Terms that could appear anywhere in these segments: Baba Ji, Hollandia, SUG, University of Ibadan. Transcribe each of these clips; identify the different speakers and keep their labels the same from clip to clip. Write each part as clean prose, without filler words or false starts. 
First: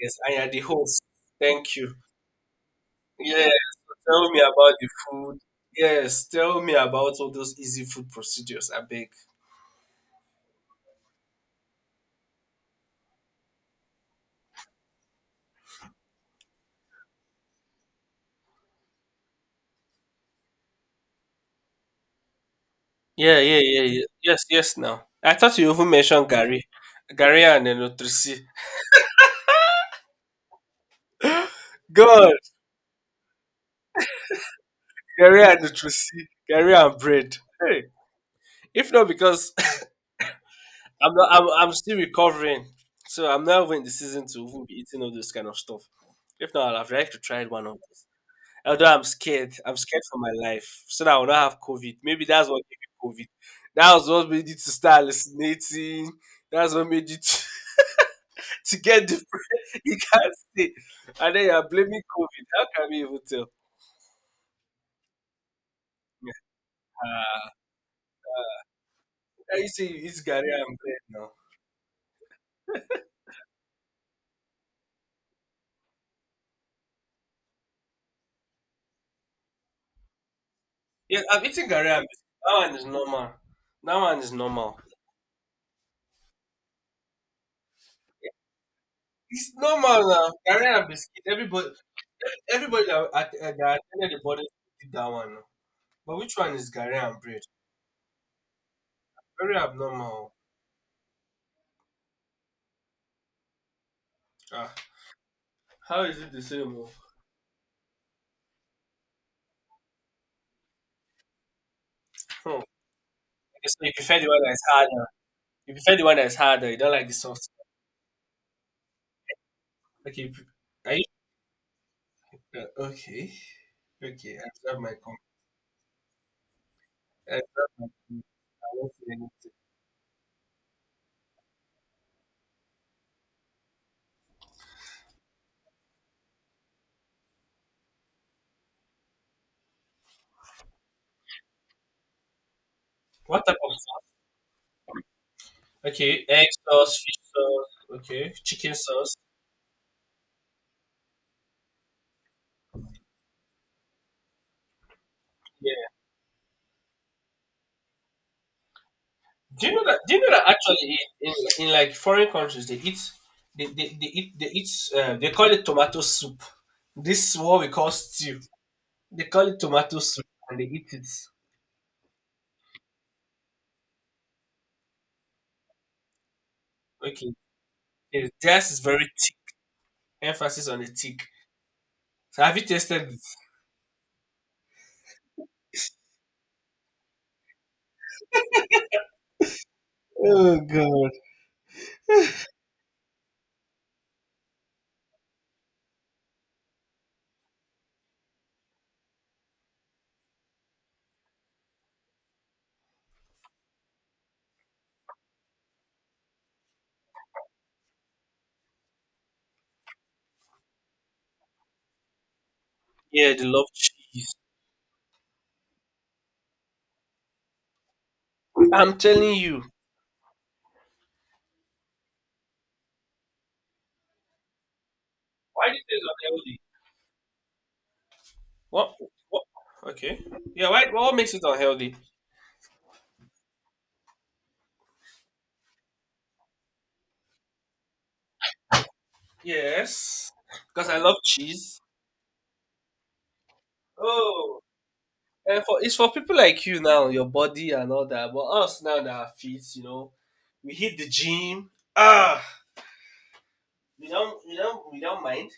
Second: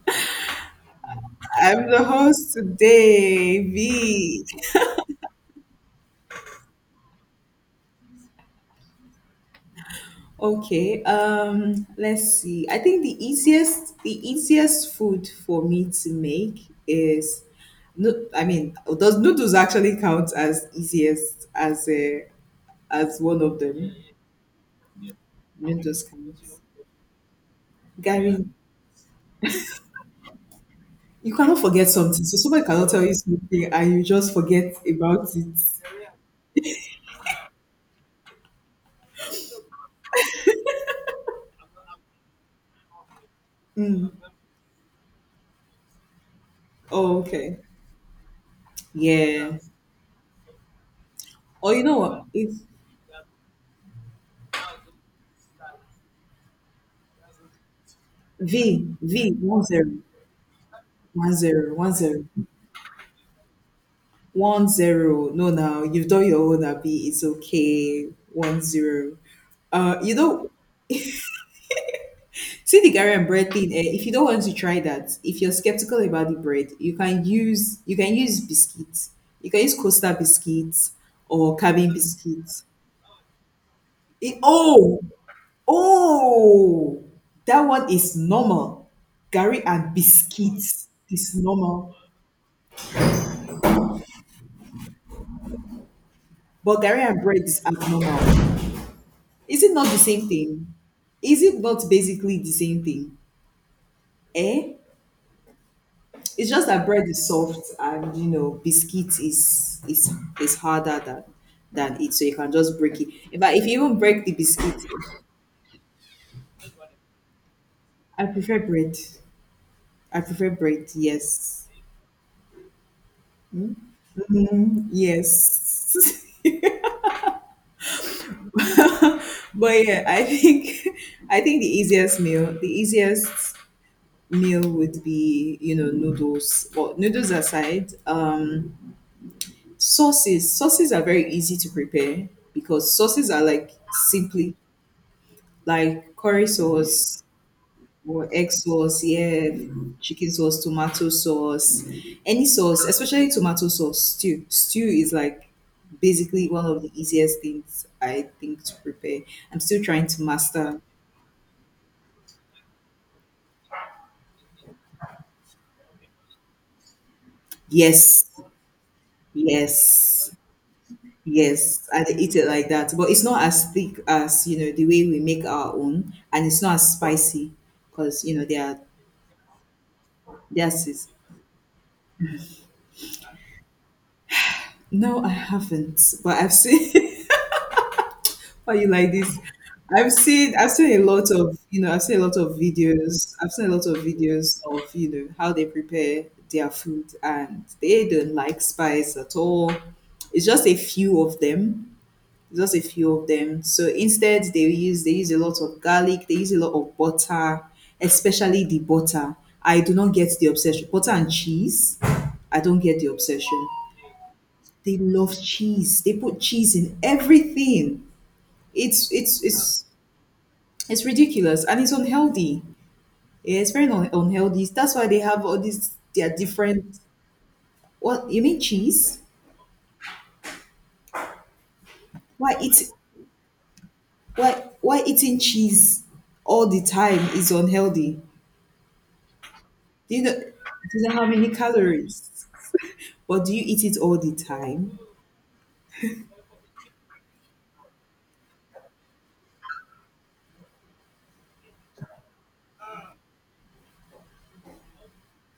Speaker 1: Yes, I am the host. Thank
Speaker 2: I'm
Speaker 1: you.
Speaker 2: the host
Speaker 1: Yeah,
Speaker 2: today,
Speaker 1: tell me
Speaker 2: V.
Speaker 1: about the food. Yes, tell me about all those easy food procedures. I beg.
Speaker 2: Okay, let's see. I think the easiest food for me to make is no I mean, does noodles actually count as easiest as a as
Speaker 1: Yeah,
Speaker 2: one of
Speaker 1: yeah, yeah,
Speaker 2: them?
Speaker 1: yeah. Yes, yes. Now, I thought you even
Speaker 2: Noodles
Speaker 1: mentioned
Speaker 2: count.
Speaker 1: Gary and Nutrisi.
Speaker 2: Gary, you cannot forget something.
Speaker 1: God,
Speaker 2: So somebody cannot tell you something and you just forget about
Speaker 1: Gary
Speaker 2: it.
Speaker 1: and Nutrisi, Gary and bread. Hey, if not because I'm not, I'm still recovering, so I'm not even in the
Speaker 2: Mm.
Speaker 1: season to even be eating all this kind of stuff. If not, I'd have liked to
Speaker 2: Oh,
Speaker 1: try
Speaker 2: okay.
Speaker 1: one of them. Although
Speaker 2: Yeah.
Speaker 1: I'm scared for my life, so that I will not have
Speaker 2: Or you
Speaker 1: COVID.
Speaker 2: know what?
Speaker 1: Maybe that's
Speaker 2: It's
Speaker 1: what gave me COVID. That was what made you to start hallucinating. That's what made you to,
Speaker 2: V,
Speaker 1: to get
Speaker 2: V,
Speaker 1: depressed.
Speaker 2: 10.
Speaker 1: You can't stay,
Speaker 2: One
Speaker 1: and then you're
Speaker 2: zero, one
Speaker 1: blaming
Speaker 2: zero,
Speaker 1: COVID. How can we even tell?
Speaker 2: 10. No, now you've done your own, Abby. It's
Speaker 1: Yeah.
Speaker 2: okay. 10.
Speaker 1: You say
Speaker 2: Uh,
Speaker 1: you
Speaker 2: you
Speaker 1: eat gari
Speaker 2: know,
Speaker 1: and bread now?
Speaker 2: see the Gary and bread thing. Eh? If you don't want to try that, if you're skeptical about the bread, you can use biscuits. You can use Costa biscuits
Speaker 1: Yeah, I've
Speaker 2: or
Speaker 1: eaten gari
Speaker 2: cabin
Speaker 1: and biscuit. That
Speaker 2: biscuits.
Speaker 1: one is normal. That one is
Speaker 2: It,
Speaker 1: normal.
Speaker 2: oh, oh, that one is normal.
Speaker 1: It's
Speaker 2: Gary and
Speaker 1: normal now. Gari and
Speaker 2: biscuits
Speaker 1: biscuit.
Speaker 2: is
Speaker 1: Everybody,
Speaker 2: normal,
Speaker 1: everybody that, that attended the body did that one now. But which one is
Speaker 2: but
Speaker 1: gari
Speaker 2: Gary
Speaker 1: and
Speaker 2: and
Speaker 1: bread?
Speaker 2: bread is abnormal.
Speaker 1: Very
Speaker 2: Is it not the same
Speaker 1: abnormal.
Speaker 2: thing? Is it not basically the same thing?
Speaker 1: Ah.
Speaker 2: Eh?
Speaker 1: How is it the
Speaker 2: It's just
Speaker 1: same?
Speaker 2: that
Speaker 1: Oh?
Speaker 2: bread is soft and you know biscuit is is harder than it, so you
Speaker 1: Hmm.
Speaker 2: can just break it. In fact, if
Speaker 1: Okay, so
Speaker 2: you
Speaker 1: you
Speaker 2: even
Speaker 1: prefer
Speaker 2: break
Speaker 1: the
Speaker 2: the
Speaker 1: one that's
Speaker 2: biscuit,
Speaker 1: harder. You prefer the one that's harder. You don't like the soft.
Speaker 2: I prefer bread. I
Speaker 1: Okay.
Speaker 2: prefer bread.
Speaker 1: Are you
Speaker 2: Yes.
Speaker 1: okay? Okay. I have
Speaker 2: Mhm,
Speaker 1: my comment.
Speaker 2: yes.
Speaker 1: I have my com- I won't say anything.
Speaker 2: I think the easiest meal would be you know noodles. Well, noodles aside, sauces. Sauces are very easy to prepare because sauces are
Speaker 1: What type of
Speaker 2: like
Speaker 1: sauce?
Speaker 2: simply like
Speaker 1: Okay,
Speaker 2: curry
Speaker 1: egg sauce, fish
Speaker 2: sauce
Speaker 1: sauce.
Speaker 2: or
Speaker 1: Okay,
Speaker 2: egg
Speaker 1: chicken
Speaker 2: sauce,
Speaker 1: sauce.
Speaker 2: yeah, chicken sauce, tomato sauce, any sauce, especially tomato sauce, stew. Stew is like
Speaker 1: Yeah.
Speaker 2: basically one of the easiest things I think to prepare. I'm
Speaker 1: Do you
Speaker 2: still
Speaker 1: know that?
Speaker 2: trying
Speaker 1: Do you
Speaker 2: to
Speaker 1: know that
Speaker 2: master.
Speaker 1: actually in, like foreign countries they eat they eat they eat they call it tomato soup. This is what we call
Speaker 2: Yes,
Speaker 1: stew. They call it tomato soup
Speaker 2: yes,
Speaker 1: and they eat it.
Speaker 2: yes. I eat it like that. But it's not as thick as, you know, the way we make our own and it's not as
Speaker 1: Okay.
Speaker 2: spicy because
Speaker 1: Yes,
Speaker 2: you know there
Speaker 1: theirs
Speaker 2: are
Speaker 1: is very thick. Emphasis on
Speaker 2: Yes,
Speaker 1: the
Speaker 2: sis.
Speaker 1: thick. So have you tasted it?
Speaker 2: No, I haven't. But I've seen why you like this.
Speaker 1: Oh
Speaker 2: I've seen a
Speaker 1: God.
Speaker 2: lot of I've seen a lot of videos of, you know, how they prepare their food and they don't like spice at all. It's just a few of them. It's just a few of them. So instead they use a lot of garlic, they use a lot of butter, especially the butter. I do not get the obsession. Butter and cheese, I don't get the
Speaker 1: Yeah, they love
Speaker 2: obsession.
Speaker 1: cheese.
Speaker 2: They love cheese. They put cheese in everything.
Speaker 1: I'm
Speaker 2: It's
Speaker 1: telling
Speaker 2: it's
Speaker 1: you.
Speaker 2: it's it's ridiculous and it's unhealthy. Yeah, it's very unhealthy. That's why they have all
Speaker 1: Why this
Speaker 2: these
Speaker 1: is
Speaker 2: their
Speaker 1: unhealthy?
Speaker 2: different. What you mean
Speaker 1: What?
Speaker 2: cheese?
Speaker 1: What? Okay. Yeah. Why? What makes it unhealthy?
Speaker 2: Why eat why eating cheese all the time is unhealthy? Do you
Speaker 1: Yes,
Speaker 2: know? Do
Speaker 1: because I
Speaker 2: you know
Speaker 1: love
Speaker 2: how many
Speaker 1: cheese.
Speaker 2: calories? But do you eat it all the
Speaker 1: Oh,
Speaker 2: time?
Speaker 1: and for it's for people like you now, your body and all that. But us now that are fit, you know, we hit the gym. Ah, we don't mind.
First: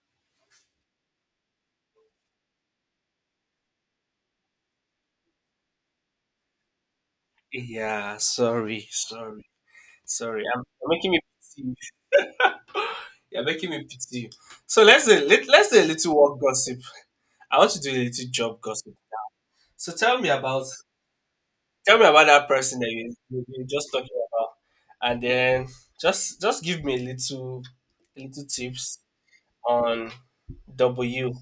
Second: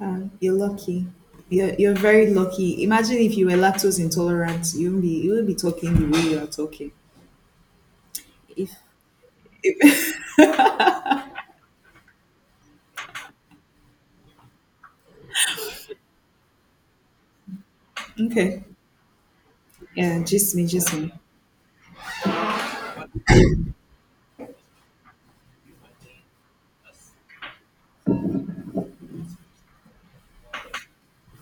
Speaker 2: Ah, you're lucky. You're very lucky. Imagine if you were lactose intolerant, you wouldn't be talking the way you are talking.
Speaker 1: Yeah.
Speaker 2: If
Speaker 1: Sorry. Sorry. Sorry. You're making me. You're making me pity you. So let's do a little work gossip. I want to do a little job
Speaker 2: okay.
Speaker 1: gossip. So
Speaker 2: Yeah, just me, just me.
Speaker 1: tell me about that person that you just talking about, and then just give me a little tips on W.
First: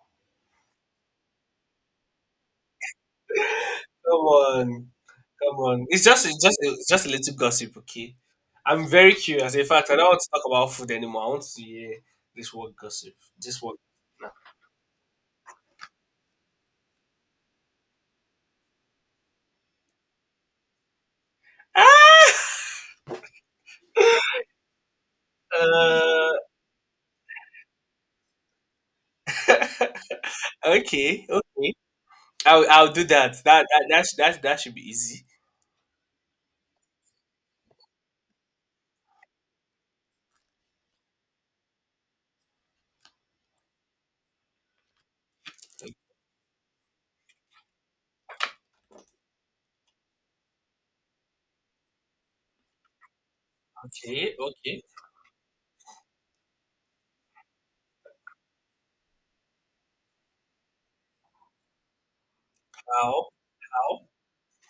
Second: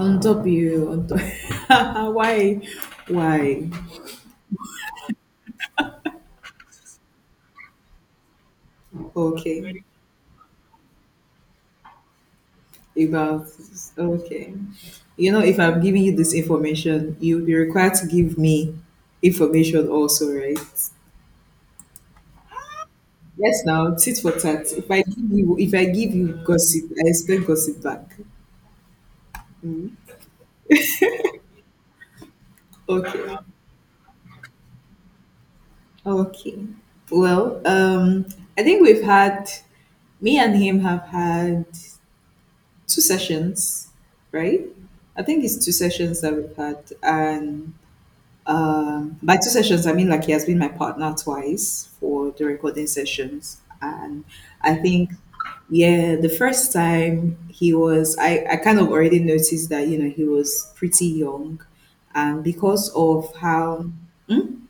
Speaker 2: On top you, on top. Why? Why?
Speaker 1: Come on, come on. It's just a little gossip, okay? I'm very curious. In
Speaker 2: Okay.
Speaker 1: fact, I don't want to talk about food anymore. I want to hear this word gossip.
Speaker 2: About,
Speaker 1: This word now.
Speaker 2: okay. You know, if I'm giving you this information, you'll be required to give me information also, right?
Speaker 1: Ah!
Speaker 2: Yes, now, tit for tat. If I give you
Speaker 1: Uh,
Speaker 2: gossip, I expect gossip back.
Speaker 1: Okay, okay. I'll do
Speaker 2: Okay.
Speaker 1: that. That should be easy.
Speaker 2: Okay. Well, um, I think me and him have had two sessions, right? I think it's two sessions that we've had, and by two sessions I mean like he has been my partner twice for the recording sessions, and
Speaker 1: Okay,
Speaker 2: I
Speaker 1: okay.
Speaker 2: think yeah, the first time I kind of already noticed that you know he was pretty young, and because
Speaker 1: How
Speaker 2: of how.
Speaker 1: how
Speaker 2: Hmm?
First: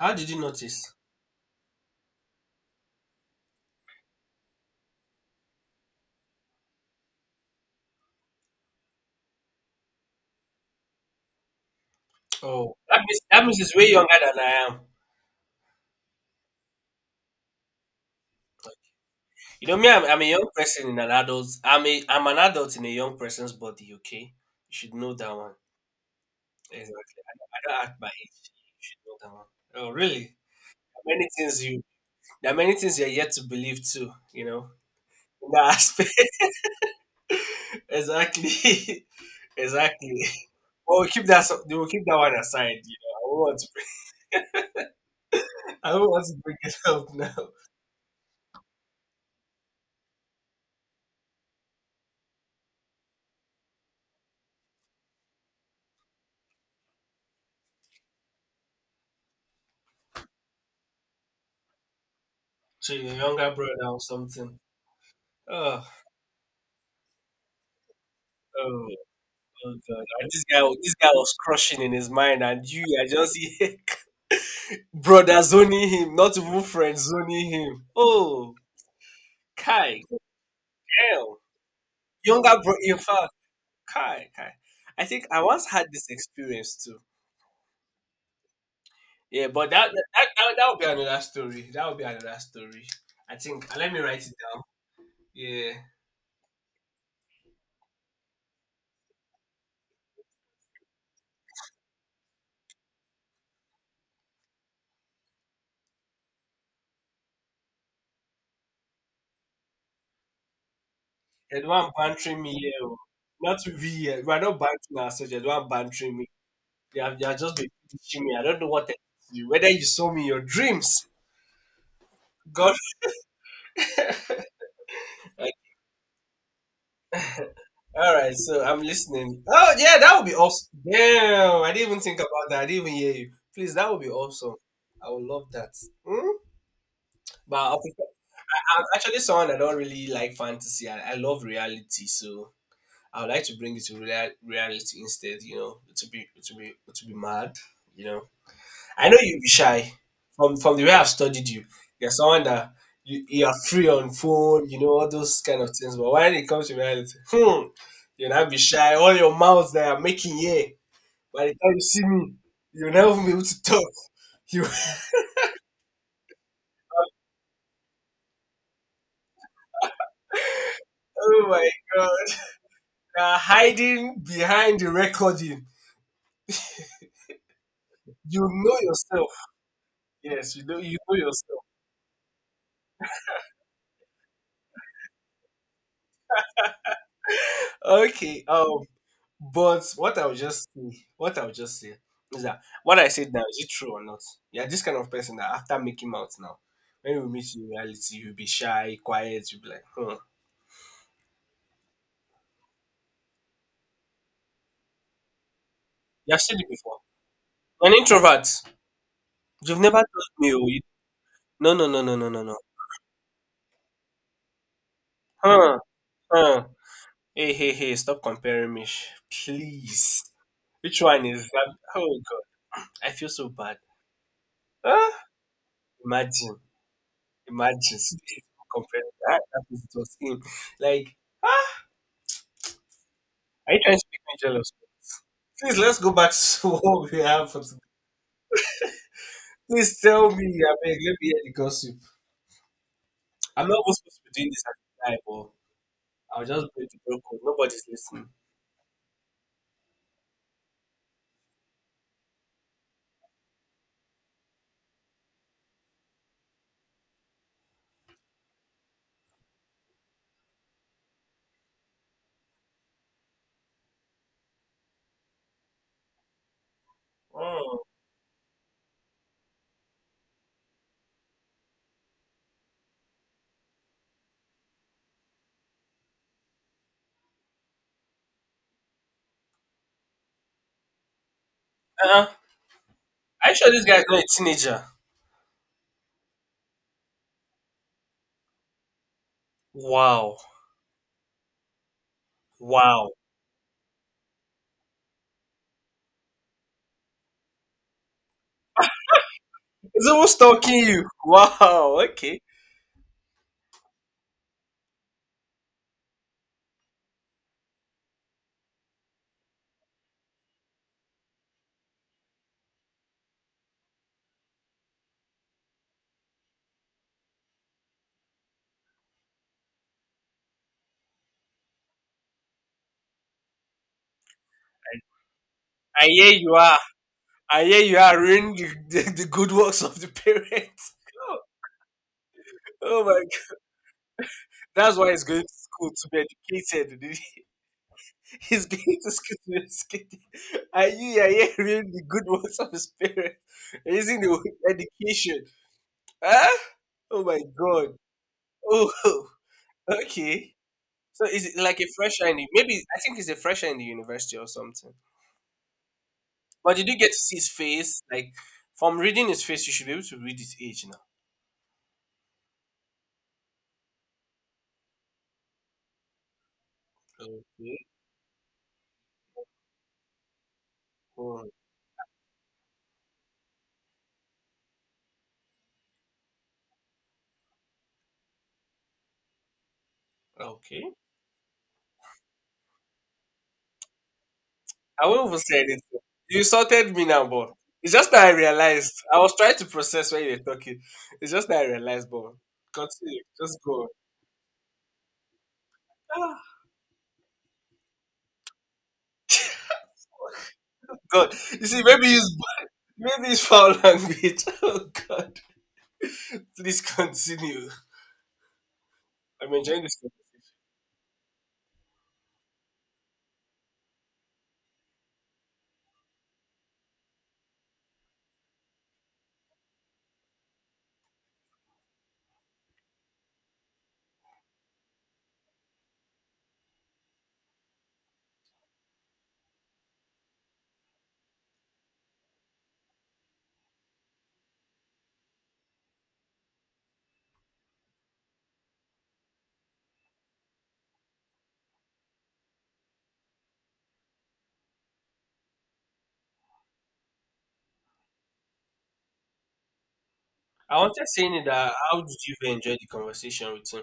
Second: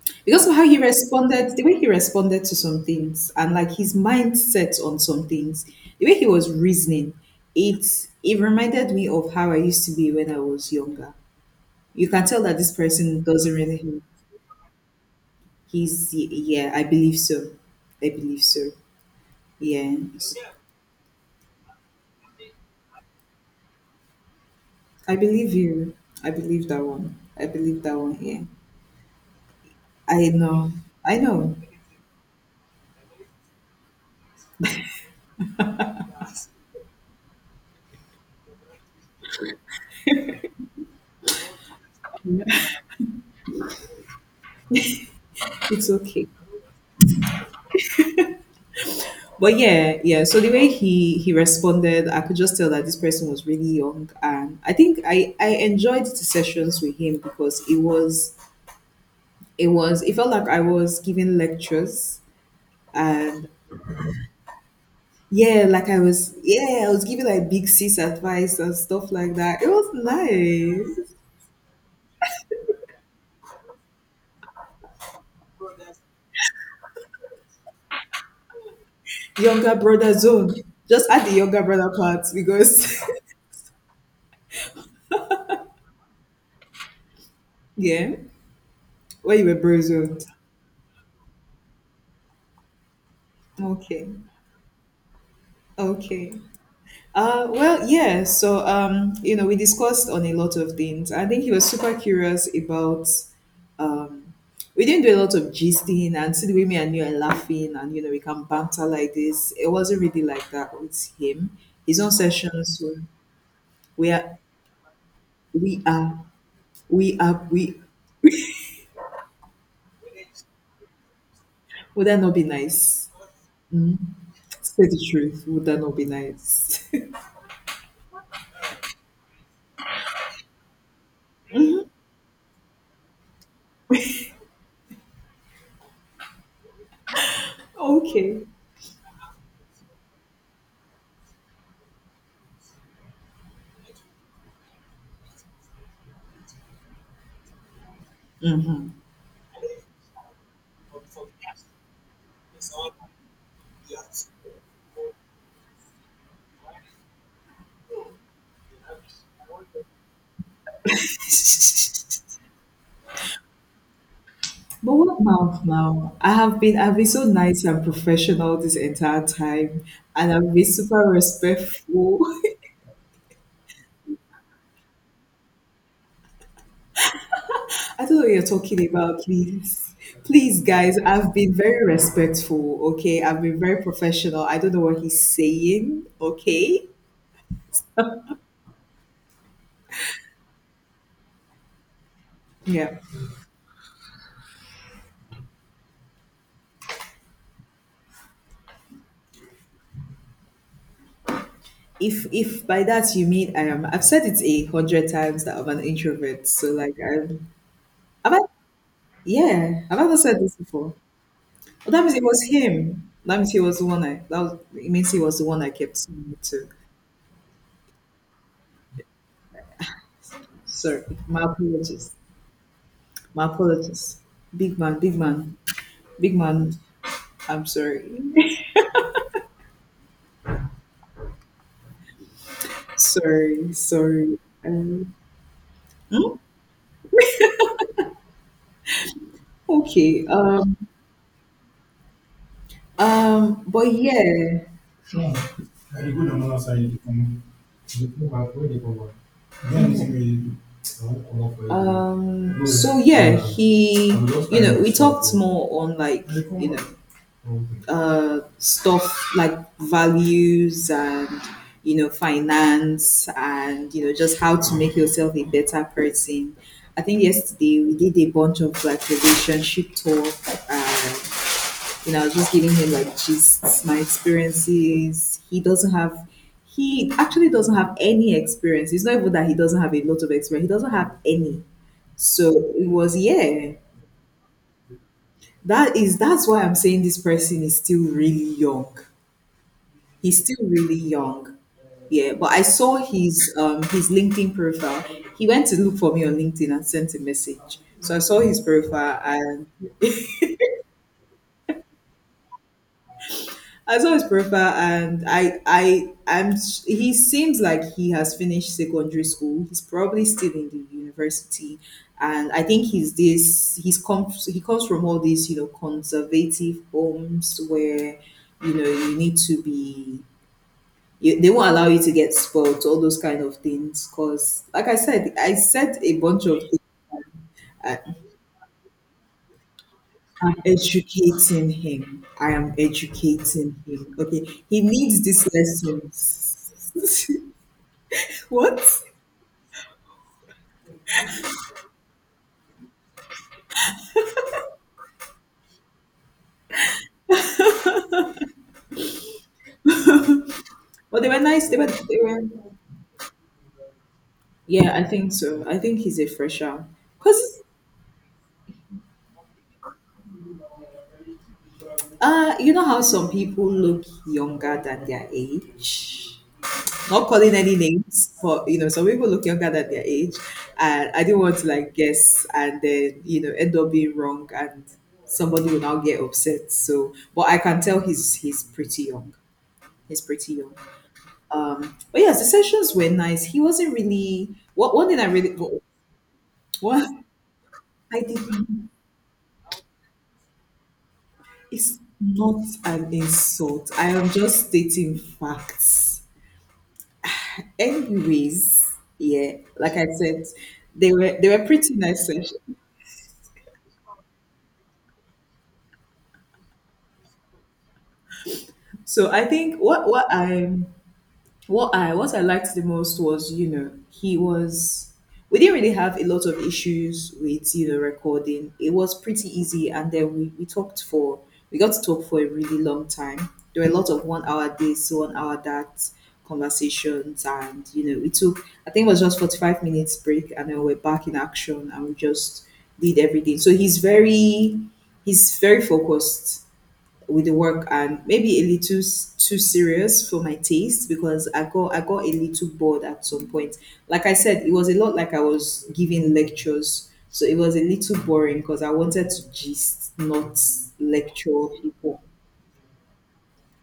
Speaker 1: how did you
Speaker 2: Because of how he
Speaker 1: notice?
Speaker 2: responded, the way he responded to some things and like his mindset on some things, the way he was reasoning, it reminded me of how I used to be when I was younger. You can tell that this
Speaker 1: Oh,
Speaker 2: person
Speaker 1: that
Speaker 2: doesn't
Speaker 1: means it's
Speaker 2: really
Speaker 1: way younger than I am.
Speaker 2: he's yeah, I believe so. I believe so.
Speaker 1: You know me,
Speaker 2: Yeah.
Speaker 1: I'm a young person in an adult. I'm an adult in a young person's body. Okay, you should know
Speaker 2: I
Speaker 1: that one.
Speaker 2: believe you. I believe that
Speaker 1: Exactly.
Speaker 2: one. I
Speaker 1: I don't
Speaker 2: believe that
Speaker 1: act by
Speaker 2: one, yeah.
Speaker 1: age. You should know that one. Oh,
Speaker 2: I
Speaker 1: really?
Speaker 2: know.
Speaker 1: There
Speaker 2: I
Speaker 1: are many
Speaker 2: know.
Speaker 1: things you. There are many things you're yet to believe too. You know, in that aspect. Exactly, exactly. Well, we keep that. We'll keep that one aside. You know,
Speaker 2: It's
Speaker 1: I don't want
Speaker 2: okay.
Speaker 1: to bring it up now.
Speaker 2: But yeah, yeah. So the way he responded, I could just tell that this person was really young, and I think I enjoyed the sessions with him because it was it felt like I was giving lectures
Speaker 1: So your
Speaker 2: and
Speaker 1: younger brother or something.
Speaker 2: yeah, like
Speaker 1: Oh,
Speaker 2: I was giving like big sis advice and
Speaker 1: oh,
Speaker 2: stuff like that. It
Speaker 1: oh
Speaker 2: was
Speaker 1: God! And this guy
Speaker 2: nice.
Speaker 1: was crushing in his mind, and you are just here, brother zoning him, not even friend zoning him. Oh,
Speaker 2: Younger
Speaker 1: Kai,
Speaker 2: brother zone. Just add the
Speaker 1: damn,
Speaker 2: younger brother part
Speaker 1: younger bro. In
Speaker 2: because
Speaker 1: fact, Kai, Kai. I think I once had this experience too.
Speaker 2: yeah, where you
Speaker 1: Yeah,
Speaker 2: were
Speaker 1: but
Speaker 2: bro
Speaker 1: that that,
Speaker 2: zoned.
Speaker 1: that that would be another story. That would be another story. I think. Let me
Speaker 2: Okay,
Speaker 1: write it down. Yeah.
Speaker 2: okay. So, you know, we discussed on a lot of things. I think he was super curious about. Um, we didn't do a lot of gisting, and see the way me and you are laughing, and you know, we can banter like this. It wasn't really like that with him.
Speaker 1: You're the one
Speaker 2: His own
Speaker 1: bantering me here.
Speaker 2: sessions
Speaker 1: Oh.
Speaker 2: were
Speaker 1: Not
Speaker 2: we
Speaker 1: we. We
Speaker 2: are
Speaker 1: are not bantering ourselves. You're the one
Speaker 2: we are
Speaker 1: bantering me. You
Speaker 2: we
Speaker 1: have, you have
Speaker 2: are
Speaker 1: just been
Speaker 2: we.
Speaker 1: teaching me. I don't know what it is. You. Whether you saw me in your dreams.
Speaker 2: Would that not be
Speaker 1: God.
Speaker 2: nice? Say the truth.
Speaker 1: Like,
Speaker 2: Would that not be nice?
Speaker 1: all right. So I'm listening. Oh yeah, that would be awesome. Damn. I didn't even think about that. I didn't even hear you. Please, that would be awesome. I would love that. Hmm? But I prefer-
Speaker 2: okay.
Speaker 1: I'm actually someone that don't really like fantasy. I love reality. So I would like to bring it to reality instead. You know, to be mad. You know,
Speaker 2: Mhm.
Speaker 1: I know you'd be shy from the way I've studied you. You're someone that you are free on phone. You know all those kind of things. But when it comes to reality, you'll not be shy. All your mouths that are making yeah. By the time you see me, you'll never be able to talk. You,
Speaker 2: But what now? I've been so nice and professional this entire time, and I've been super
Speaker 1: oh my god,
Speaker 2: respectful.
Speaker 1: you are hiding behind the recording.
Speaker 2: I don't know what
Speaker 1: You
Speaker 2: you're
Speaker 1: know
Speaker 2: talking about,
Speaker 1: yourself.
Speaker 2: please.
Speaker 1: Yes,
Speaker 2: Please, guys,
Speaker 1: you know
Speaker 2: I've been
Speaker 1: yourself.
Speaker 2: very respectful. Okay, I've been very professional. I don't know what he's saying. Okay,
Speaker 1: Okay. But what I would just say is that
Speaker 2: yeah.
Speaker 1: what I said now, is it true or not? You're this kind of person that after making out now, when we meet you in reality, you'll be shy, quiet, you'll be like, hmm.
Speaker 2: If by that you mean I am, I've said it 100 times that I'm an
Speaker 1: You've
Speaker 2: introvert.
Speaker 1: said it
Speaker 2: So like
Speaker 1: before.
Speaker 2: I'm,
Speaker 1: An
Speaker 2: have I?
Speaker 1: introvert. You've
Speaker 2: Yeah,
Speaker 1: never
Speaker 2: have I not
Speaker 1: told
Speaker 2: said
Speaker 1: me.
Speaker 2: this
Speaker 1: Oh, you...
Speaker 2: before?
Speaker 1: No, no,
Speaker 2: But
Speaker 1: no,
Speaker 2: that means
Speaker 1: no,
Speaker 2: it
Speaker 1: no, no,
Speaker 2: was
Speaker 1: no.
Speaker 2: him. That means he was the one I that was it means he was the one I
Speaker 1: Huh,
Speaker 2: kept seeing you
Speaker 1: huh.
Speaker 2: to.
Speaker 1: Hey, hey, hey, stop comparing me. Please. Which
Speaker 2: Sorry.
Speaker 1: one
Speaker 2: My
Speaker 1: is that?
Speaker 2: apologies.
Speaker 1: Oh, God. I feel
Speaker 2: My
Speaker 1: so bad.
Speaker 2: apologies. Big man,
Speaker 1: Ah,
Speaker 2: big man. Big
Speaker 1: imagine.
Speaker 2: man, I'm
Speaker 1: Imagine.
Speaker 2: sorry.
Speaker 1: See, this is comparing. That is, it was him. Like, are
Speaker 2: sorry,
Speaker 1: you trying to make
Speaker 2: sorry.
Speaker 1: me jealous?
Speaker 2: Um,
Speaker 1: Please let's go back
Speaker 2: hmm?
Speaker 1: to what we have for today. Please
Speaker 2: okay.
Speaker 1: tell me, I
Speaker 2: Um
Speaker 1: beg, let me hear the gossip. I'm not
Speaker 2: but
Speaker 1: even supposed to be doing
Speaker 2: yeah.
Speaker 1: this at the time, but I'll just break the broken. Nobody's listening.
Speaker 2: So yeah, he you know, we talked more on like, you know, stuff like values and you know finance and you know just how to make yourself a better person. I think
Speaker 1: Oh.
Speaker 2: yesterday we did a bunch of like relationship talk, and you know I was just giving him like gists, my experiences. He doesn't have, he actually doesn't have any experience. It's not even that he doesn't have a lot of experience, he doesn't have any.
Speaker 1: Uh-uh.
Speaker 2: so it was
Speaker 1: Are you sure
Speaker 2: yeah,
Speaker 1: this guy's not a teenager?
Speaker 2: that's why I'm saying this person is still really young.
Speaker 1: Wow.
Speaker 2: He's still really young. Yeah, but I saw
Speaker 1: Wow.
Speaker 2: his LinkedIn profile. He went to look for me on LinkedIn and sent a message. So I saw his profile and
Speaker 1: Is it who's talking you? Wow, okay.
Speaker 2: I saw his profile and I I'm, he seems like he has finished secondary school. He's probably still in the university, and I think he comes from all these, you know, conservative homes where you know you need to be they won't allow you to get spoiled, all those kind of things. Because, like I said
Speaker 1: And
Speaker 2: a
Speaker 1: here
Speaker 2: bunch
Speaker 1: you
Speaker 2: of
Speaker 1: are.
Speaker 2: things.
Speaker 1: And here you
Speaker 2: I-
Speaker 1: are ruining the good works of the
Speaker 2: I'm
Speaker 1: parents.
Speaker 2: educating him. I am
Speaker 1: Oh my god.
Speaker 2: educating him. Okay, he
Speaker 1: That's why he's
Speaker 2: needs
Speaker 1: going
Speaker 2: these
Speaker 1: to school to be educated.
Speaker 2: lessons.
Speaker 1: He's
Speaker 2: What?
Speaker 1: going His greatest conspiracy. Are you hearing the good words of his parents? Using the word education. Huh? Oh my god. Oh okay.
Speaker 2: well,
Speaker 1: So
Speaker 2: they were
Speaker 1: is it
Speaker 2: nice.
Speaker 1: like a
Speaker 2: They
Speaker 1: fresher in
Speaker 2: were.
Speaker 1: the, maybe I think he's a fresher in the university or something.
Speaker 2: Yeah, I think so. I think he's a
Speaker 1: But
Speaker 2: fresher.
Speaker 1: did you get to see his
Speaker 2: Cause,
Speaker 1: face? Like from reading his face you should be able to read his age now.
Speaker 2: you know how some people look younger than their age. Not calling any
Speaker 1: Okay.
Speaker 2: names, for you know some people look younger than their age, and I didn't
Speaker 1: Oh,
Speaker 2: want to like guess and then you know end up being wrong and somebody will now get upset. So but I can tell he's pretty young. He's pretty young.
Speaker 1: okay.
Speaker 2: But yes, the sessions were nice. He wasn't really what
Speaker 1: I
Speaker 2: one thing I
Speaker 1: won't even
Speaker 2: really
Speaker 1: say anything. You insulted me
Speaker 2: what
Speaker 1: now, but it's just
Speaker 2: I
Speaker 1: that I
Speaker 2: did
Speaker 1: realized. I was trying to process when you were talking. It's just that I
Speaker 2: it's
Speaker 1: realized, but
Speaker 2: not an
Speaker 1: continue. Just go on.
Speaker 2: insult, I am just stating facts.
Speaker 1: Ah,
Speaker 2: Anyways, yeah, like I said,
Speaker 1: God,
Speaker 2: they were
Speaker 1: you see,
Speaker 2: pretty nice sessions.
Speaker 1: maybe it's foul language. Oh God, please continue.
Speaker 2: So I
Speaker 1: I'm
Speaker 2: think
Speaker 1: enjoying this.
Speaker 2: what I liked the most was you know he was we didn't really have a lot of issues with you know recording. It was pretty easy, and then we talked for we got to talk for a really long time. There were a lot of one hour this, one hour that conversations, and you know it took I think it was just 45 minutes break, and then we're back in action, and we just did everything. So he's very focused with the work and maybe a little too serious for my taste because I got a little bored at some point. Like I said, it was a lot like I was giving lectures, so it was a little boring because I wanted to just not
Speaker 1: I wanted saying
Speaker 2: lecture
Speaker 1: that. How did
Speaker 2: people.
Speaker 1: you even enjoy the conversation with him?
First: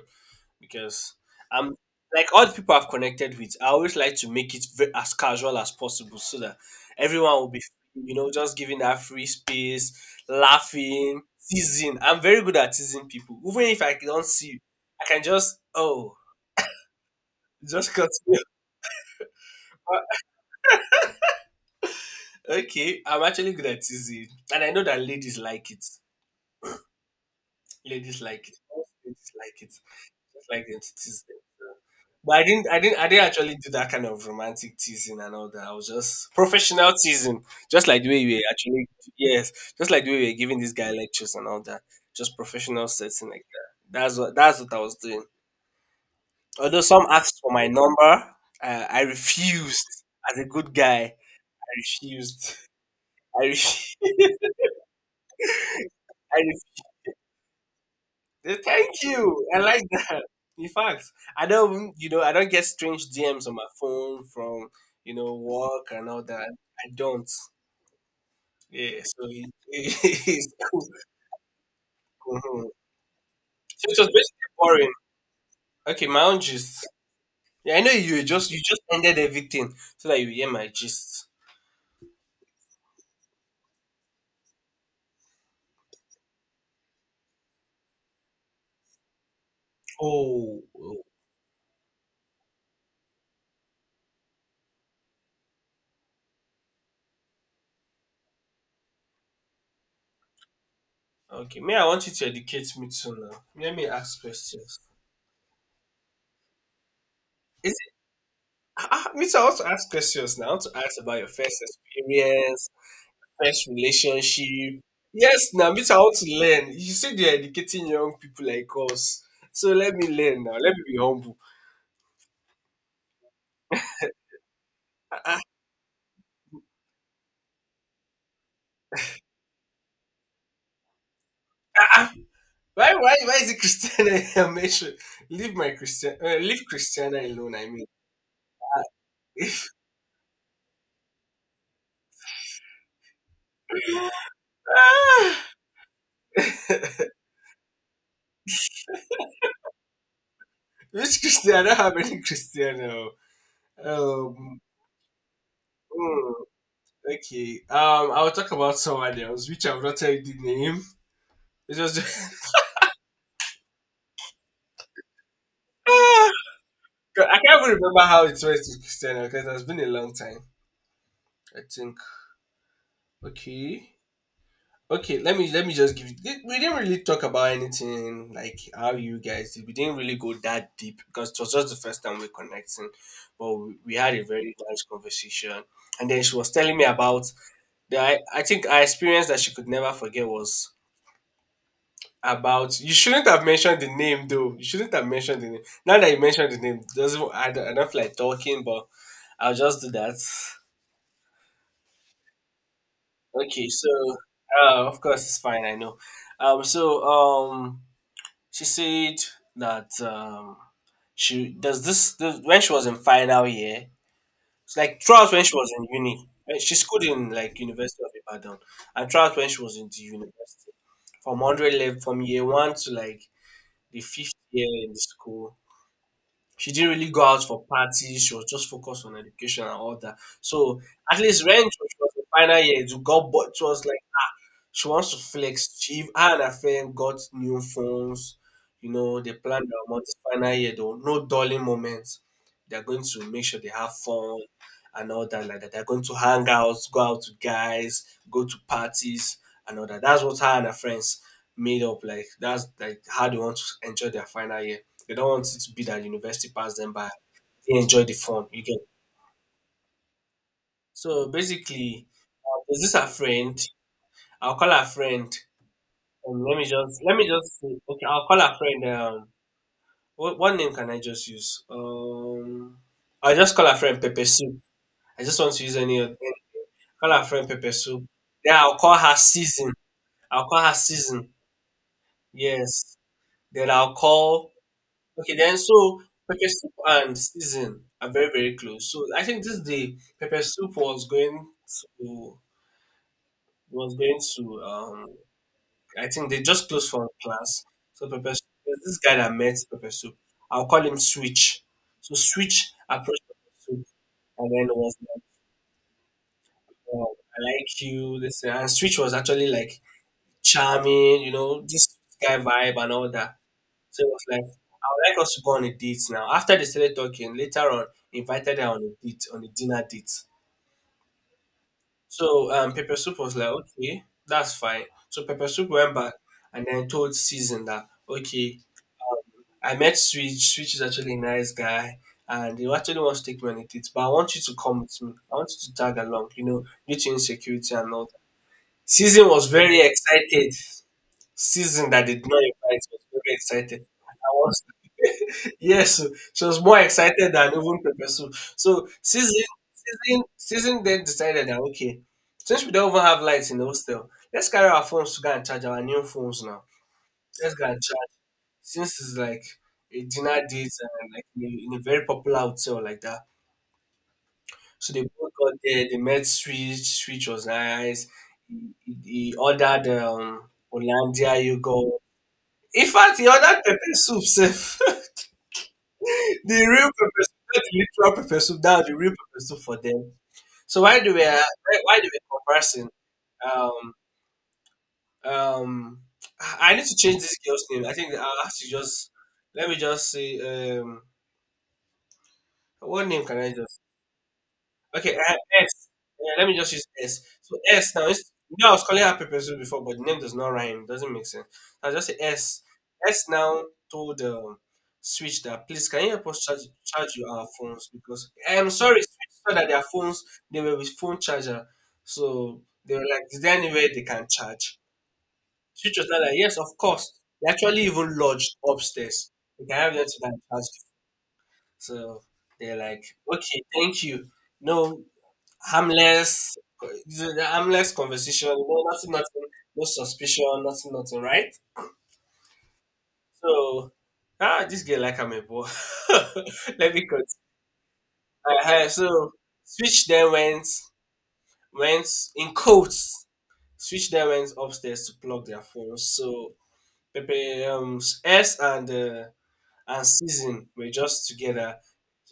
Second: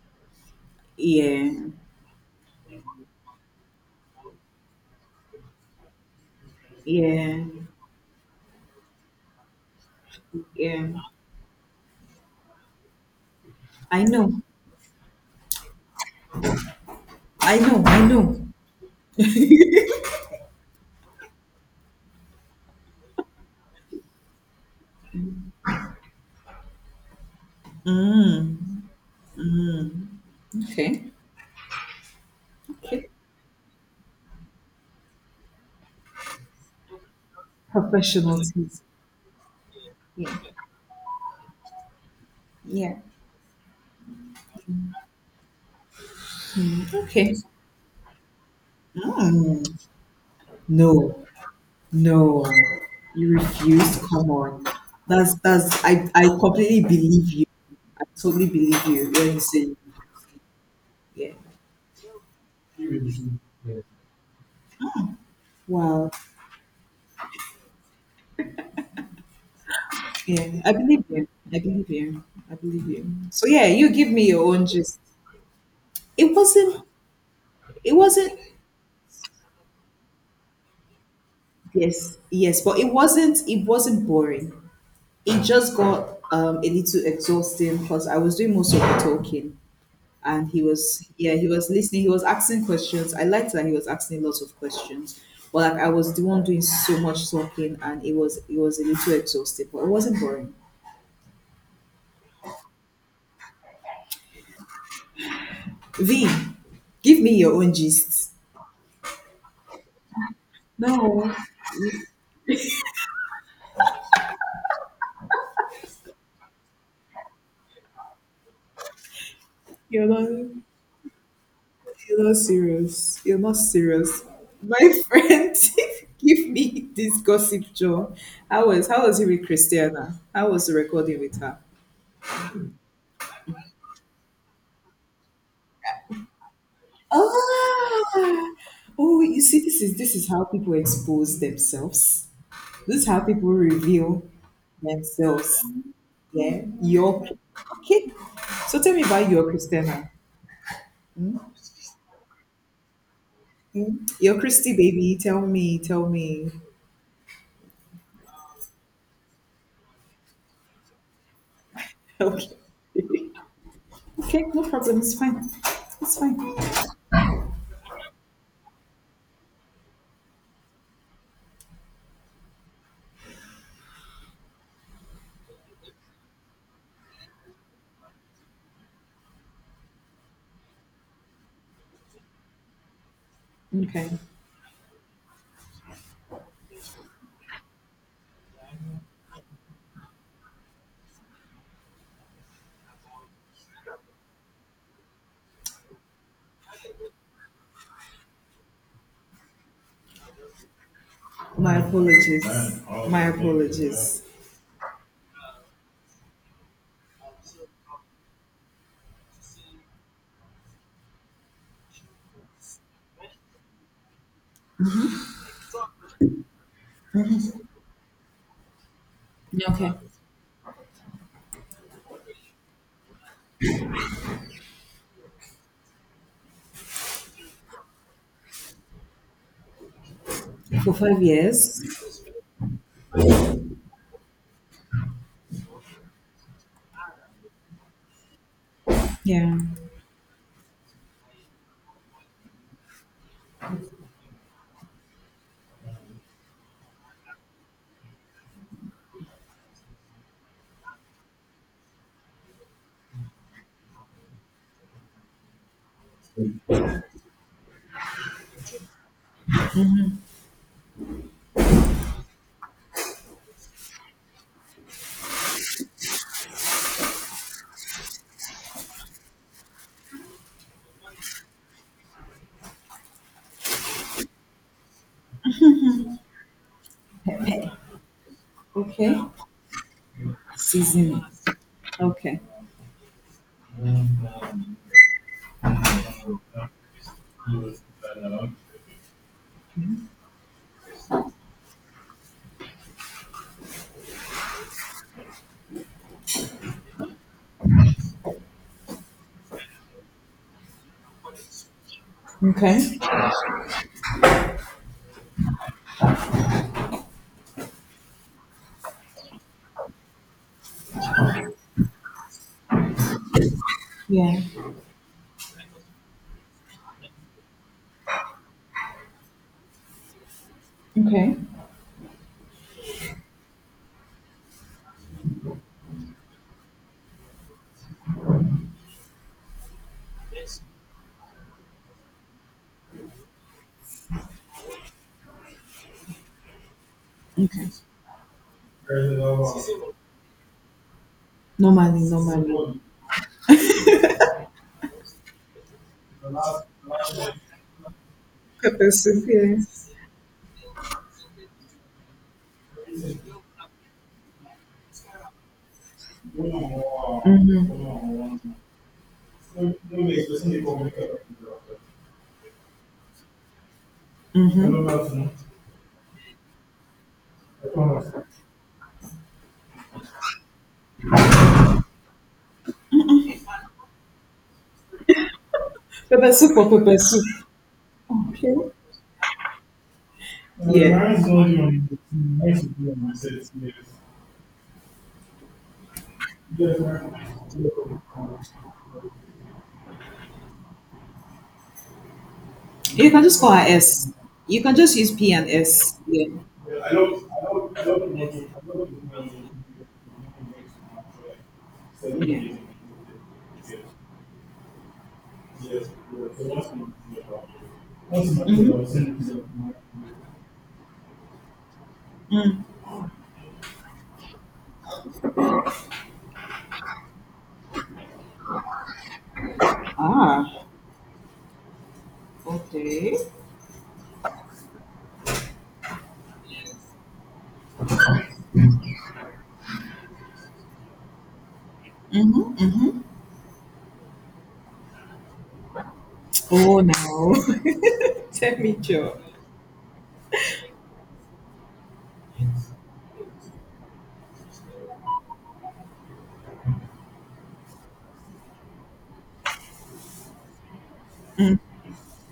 Speaker 1: Because
Speaker 2: Yeah,
Speaker 1: I'm like all the people I've connected with. I always like to make it as casual as possible so that everyone
Speaker 2: yeah,
Speaker 1: will be, you know, just giving that free space,
Speaker 2: yeah.
Speaker 1: laughing, teasing. I'm very good at teasing people, even if I
Speaker 2: I
Speaker 1: don't
Speaker 2: know,
Speaker 1: see you, I can just oh, just
Speaker 2: I know.
Speaker 1: continue. Okay, I'm actually good at teasing, and I know that ladies like it. Ladies like it. Most ladies like it. Just like them to
Speaker 2: Okay,
Speaker 1: tease. But I
Speaker 2: okay.
Speaker 1: didn't actually do that kind of romantic teasing and all that. I was just professional teasing, just like the way you
Speaker 2: Professional
Speaker 1: were
Speaker 2: taste.
Speaker 1: actually, yes, just like the way we
Speaker 2: Yeah,
Speaker 1: were giving this guy lectures and all that. Just professional
Speaker 2: yeah.
Speaker 1: setting like that. That's what I was doing. Although some
Speaker 2: Okay.
Speaker 1: asked for my number, I
Speaker 2: Mm.
Speaker 1: refused. As a good guy,
Speaker 2: No,
Speaker 1: I
Speaker 2: no,
Speaker 1: refused.
Speaker 2: you
Speaker 1: I, ref-
Speaker 2: refused. Come on. That's I I
Speaker 1: I
Speaker 2: completely believe you. I totally
Speaker 1: refused.
Speaker 2: believe
Speaker 1: Thank
Speaker 2: you when you
Speaker 1: you. I
Speaker 2: say
Speaker 1: like that. In fact,
Speaker 2: yeah.
Speaker 1: I don't, even- you know, I don't get strange DMs on my phone from, you know, work and
Speaker 2: Wow.
Speaker 1: all that. I don't. Yeah, so it,
Speaker 2: Yeah.
Speaker 1: it's
Speaker 2: I believe you. I believe you. I
Speaker 1: mhm.
Speaker 2: believe you. So yeah,
Speaker 1: So
Speaker 2: you
Speaker 1: it was
Speaker 2: give me your
Speaker 1: basically
Speaker 2: own
Speaker 1: boring.
Speaker 2: gist.
Speaker 1: Okay, my
Speaker 2: It
Speaker 1: own
Speaker 2: wasn't
Speaker 1: gist. Yeah, I know
Speaker 2: it wasn't
Speaker 1: you just ended everything so that you hear my gist.
Speaker 2: yes, yes, but it wasn't boring. It just got a little exhausting because I was doing most of the talking. And he
Speaker 1: Oh, oh.
Speaker 2: was, yeah, he was listening, he was asking questions. I liked that he was asking lots of questions, but like I was the one doing so much talking and it was a little exhausted but it wasn't boring.
Speaker 1: Okay. May I want you to educate me too now. Let me ask questions.
Speaker 2: V Give me your
Speaker 1: Is
Speaker 2: own
Speaker 1: it,
Speaker 2: gist.
Speaker 1: ah, ah, me too, I want to ask questions now. I want to ask about your
Speaker 2: No,
Speaker 1: first experience, first relationship. Yes, now me too, I want to learn. You said you're educating young people like us, so let
Speaker 2: you're
Speaker 1: me
Speaker 2: not
Speaker 1: learn now. Let me be humble.
Speaker 2: you're not serious, you're not serious, my friend. Give me this gossip, Joe. How was he with Christiana? How was the recording with her?
Speaker 1: Why is it Christiana? I'm sure. Leave Christiana alone. I mean,
Speaker 2: Ah, oh, you see, this is this is how people expose themselves. This is how people reveal
Speaker 1: Ah,
Speaker 2: themselves. Yeah,
Speaker 1: which
Speaker 2: your okay. So tell me about your Christina.
Speaker 1: Christiana? How many Christiana.
Speaker 2: Hmm? Your
Speaker 1: Um,
Speaker 2: Christy baby. Tell me. Tell
Speaker 1: mm,
Speaker 2: me.
Speaker 1: okay. I'll talk about someone else, which I will not tell you the name. It was
Speaker 2: Okay.
Speaker 1: just...
Speaker 2: Okay, no problem. It's fine. It's fine.
Speaker 1: Ah, I can't even remember how it went to Christiana because it has been a long time. I think. Okay. Okay, let me just give you. We didn't really talk about anything like how you guys did. We didn't really go that deep because it was just the first time we're connecting. But we
Speaker 2: Okay.
Speaker 1: had a very nice conversation, and then she was telling me about the... I think our experience that she could never forget was about... You shouldn't have mentioned the name though. You shouldn't have mentioned the name. Now that you mentioned the name, doesn't... I don't feel like talking, but I'll just do that.
Speaker 2: My apologies. My
Speaker 1: Okay, so
Speaker 2: apologies.
Speaker 1: of course it's fine. I know. So she said that she does this when she was in final year. It's like throughout when she was in uni. When she schooled in like University of Ibadan, and throughout when she was in
Speaker 2: Okay.
Speaker 1: the university, from hundred level from year one to like the fifth year in the school, she didn't really go out for parties. She was just focused on education and all that. So
Speaker 2: For
Speaker 1: at
Speaker 2: five
Speaker 1: least when she
Speaker 2: years.
Speaker 1: was in final year, it got bored. It was like she wants to flex. Her and her friend got new phones. You know, they
Speaker 2: Yeah.
Speaker 1: planned their month's final year though. No dulling moments. They're going to make sure they have fun and all that like that. They're going to hang out, go out with guys, go to parties and all that. That's what her and her friends made up, like that's like how they want to enjoy their final year. They don't want it to be that university pass them by. They enjoy the fun, you get. So basically, there's this her friend. I'll call her friend... let me just see. Okay. I'll call her friend. What name can I just use? I'll just call her friend Pepper Soup. I just want to use any other name. Call her friend Pepper Soup. Then I'll call her
Speaker 2: Okay.
Speaker 1: Season. I'll call her
Speaker 2: Season.
Speaker 1: Season.
Speaker 2: Okay.
Speaker 1: Yes. Then I'll call. Okay. Then so Pepper Soup and Season are very very close. So I think this day Pepper Soup was going to... was going to, um, I think they just closed for class. So Pepper Soup, there's this guy that met Pepper Soup. I'll call him Switch. So Switch
Speaker 2: Okay.
Speaker 1: approached Pepper Soup and then was like, oh, I like you. This... and Switch was actually like charming, you know, this guy vibe and all that. So it was
Speaker 2: Yeah.
Speaker 1: like, I would like us to go on a date now. After they started talking, later on, invited her on a date, on a dinner date.
Speaker 2: Okay.
Speaker 1: So Pepper Soup was like, okay, that's fine. So Pepper Soup went back and then told Season that, okay, I met Switch. Switch is actually a nice guy, and he actually wants to take me on a date. But I want you to come with me. I want you to tag along. You know, due to
Speaker 2: Okay.
Speaker 1: insecurity and all that. Season was very excited. Season
Speaker 2: Normally,
Speaker 1: that did not
Speaker 2: normally.
Speaker 1: invite was very excited. I was yes, so she was more excited than even Pepe Sue. So
Speaker 2: Pepper soup, yeah.
Speaker 1: season then decided that, okay, since we don't even have lights in the hostel, let's carry our phones to go and charge our new phones now. Let's go and... since it's like a dinner date and like in a very popular hotel like that. So they both got there, they met Switch, Switch was nice. He ordered Hollandia yogurt. In fact, he ordered pepper soup sef.
Speaker 2: Pepper soup
Speaker 1: The
Speaker 2: or
Speaker 1: real
Speaker 2: pepper
Speaker 1: pepper
Speaker 2: soup?
Speaker 1: soup, not the literal pepper
Speaker 2: Okay.
Speaker 1: soup, that was the real pepper soup for them. So
Speaker 2: Yeah.
Speaker 1: while they were conversing, um um, I need to change this girl's name. I think I'll have to just... let me just see, what
Speaker 2: You can
Speaker 1: name can
Speaker 2: just call
Speaker 1: I
Speaker 2: her
Speaker 1: just...
Speaker 2: S. You can just use
Speaker 1: Okay, I
Speaker 2: P
Speaker 1: have
Speaker 2: and
Speaker 1: S.
Speaker 2: S. Yeah.
Speaker 1: Yeah, let me just use S. So S now is, you know, I was calling her Pepesu before, but the name does not rhyme. Doesn't make sense. I just say
Speaker 2: Yeah.
Speaker 1: S. S now told Switch that, please can you help us charge charge you our phones because I'm sorry Switch saw that their phones they were with phone charger, so
Speaker 2: Mm.
Speaker 1: they were like, is there any way they can charge? Switch was like, yes, of course. They actually even lodged upstairs. We can have them to that
Speaker 2: Ah.
Speaker 1: charge. So they're like,
Speaker 2: Okay.
Speaker 1: okay, thank you. No, harmless, the harmless conversation, you know, nothing, nothing, no suspicion, nothing, nothing, right?
Speaker 2: Mm-hmm. Mm-hmm.
Speaker 1: So, ah, this girl like I'm a boy.
Speaker 2: Oh
Speaker 1: Let me
Speaker 2: no. Tell
Speaker 1: cut.
Speaker 2: me, Joe.
Speaker 1: Switch then went, in quotes. Switch then went upstairs to plug their phones. So, Pepe, S and season were just together,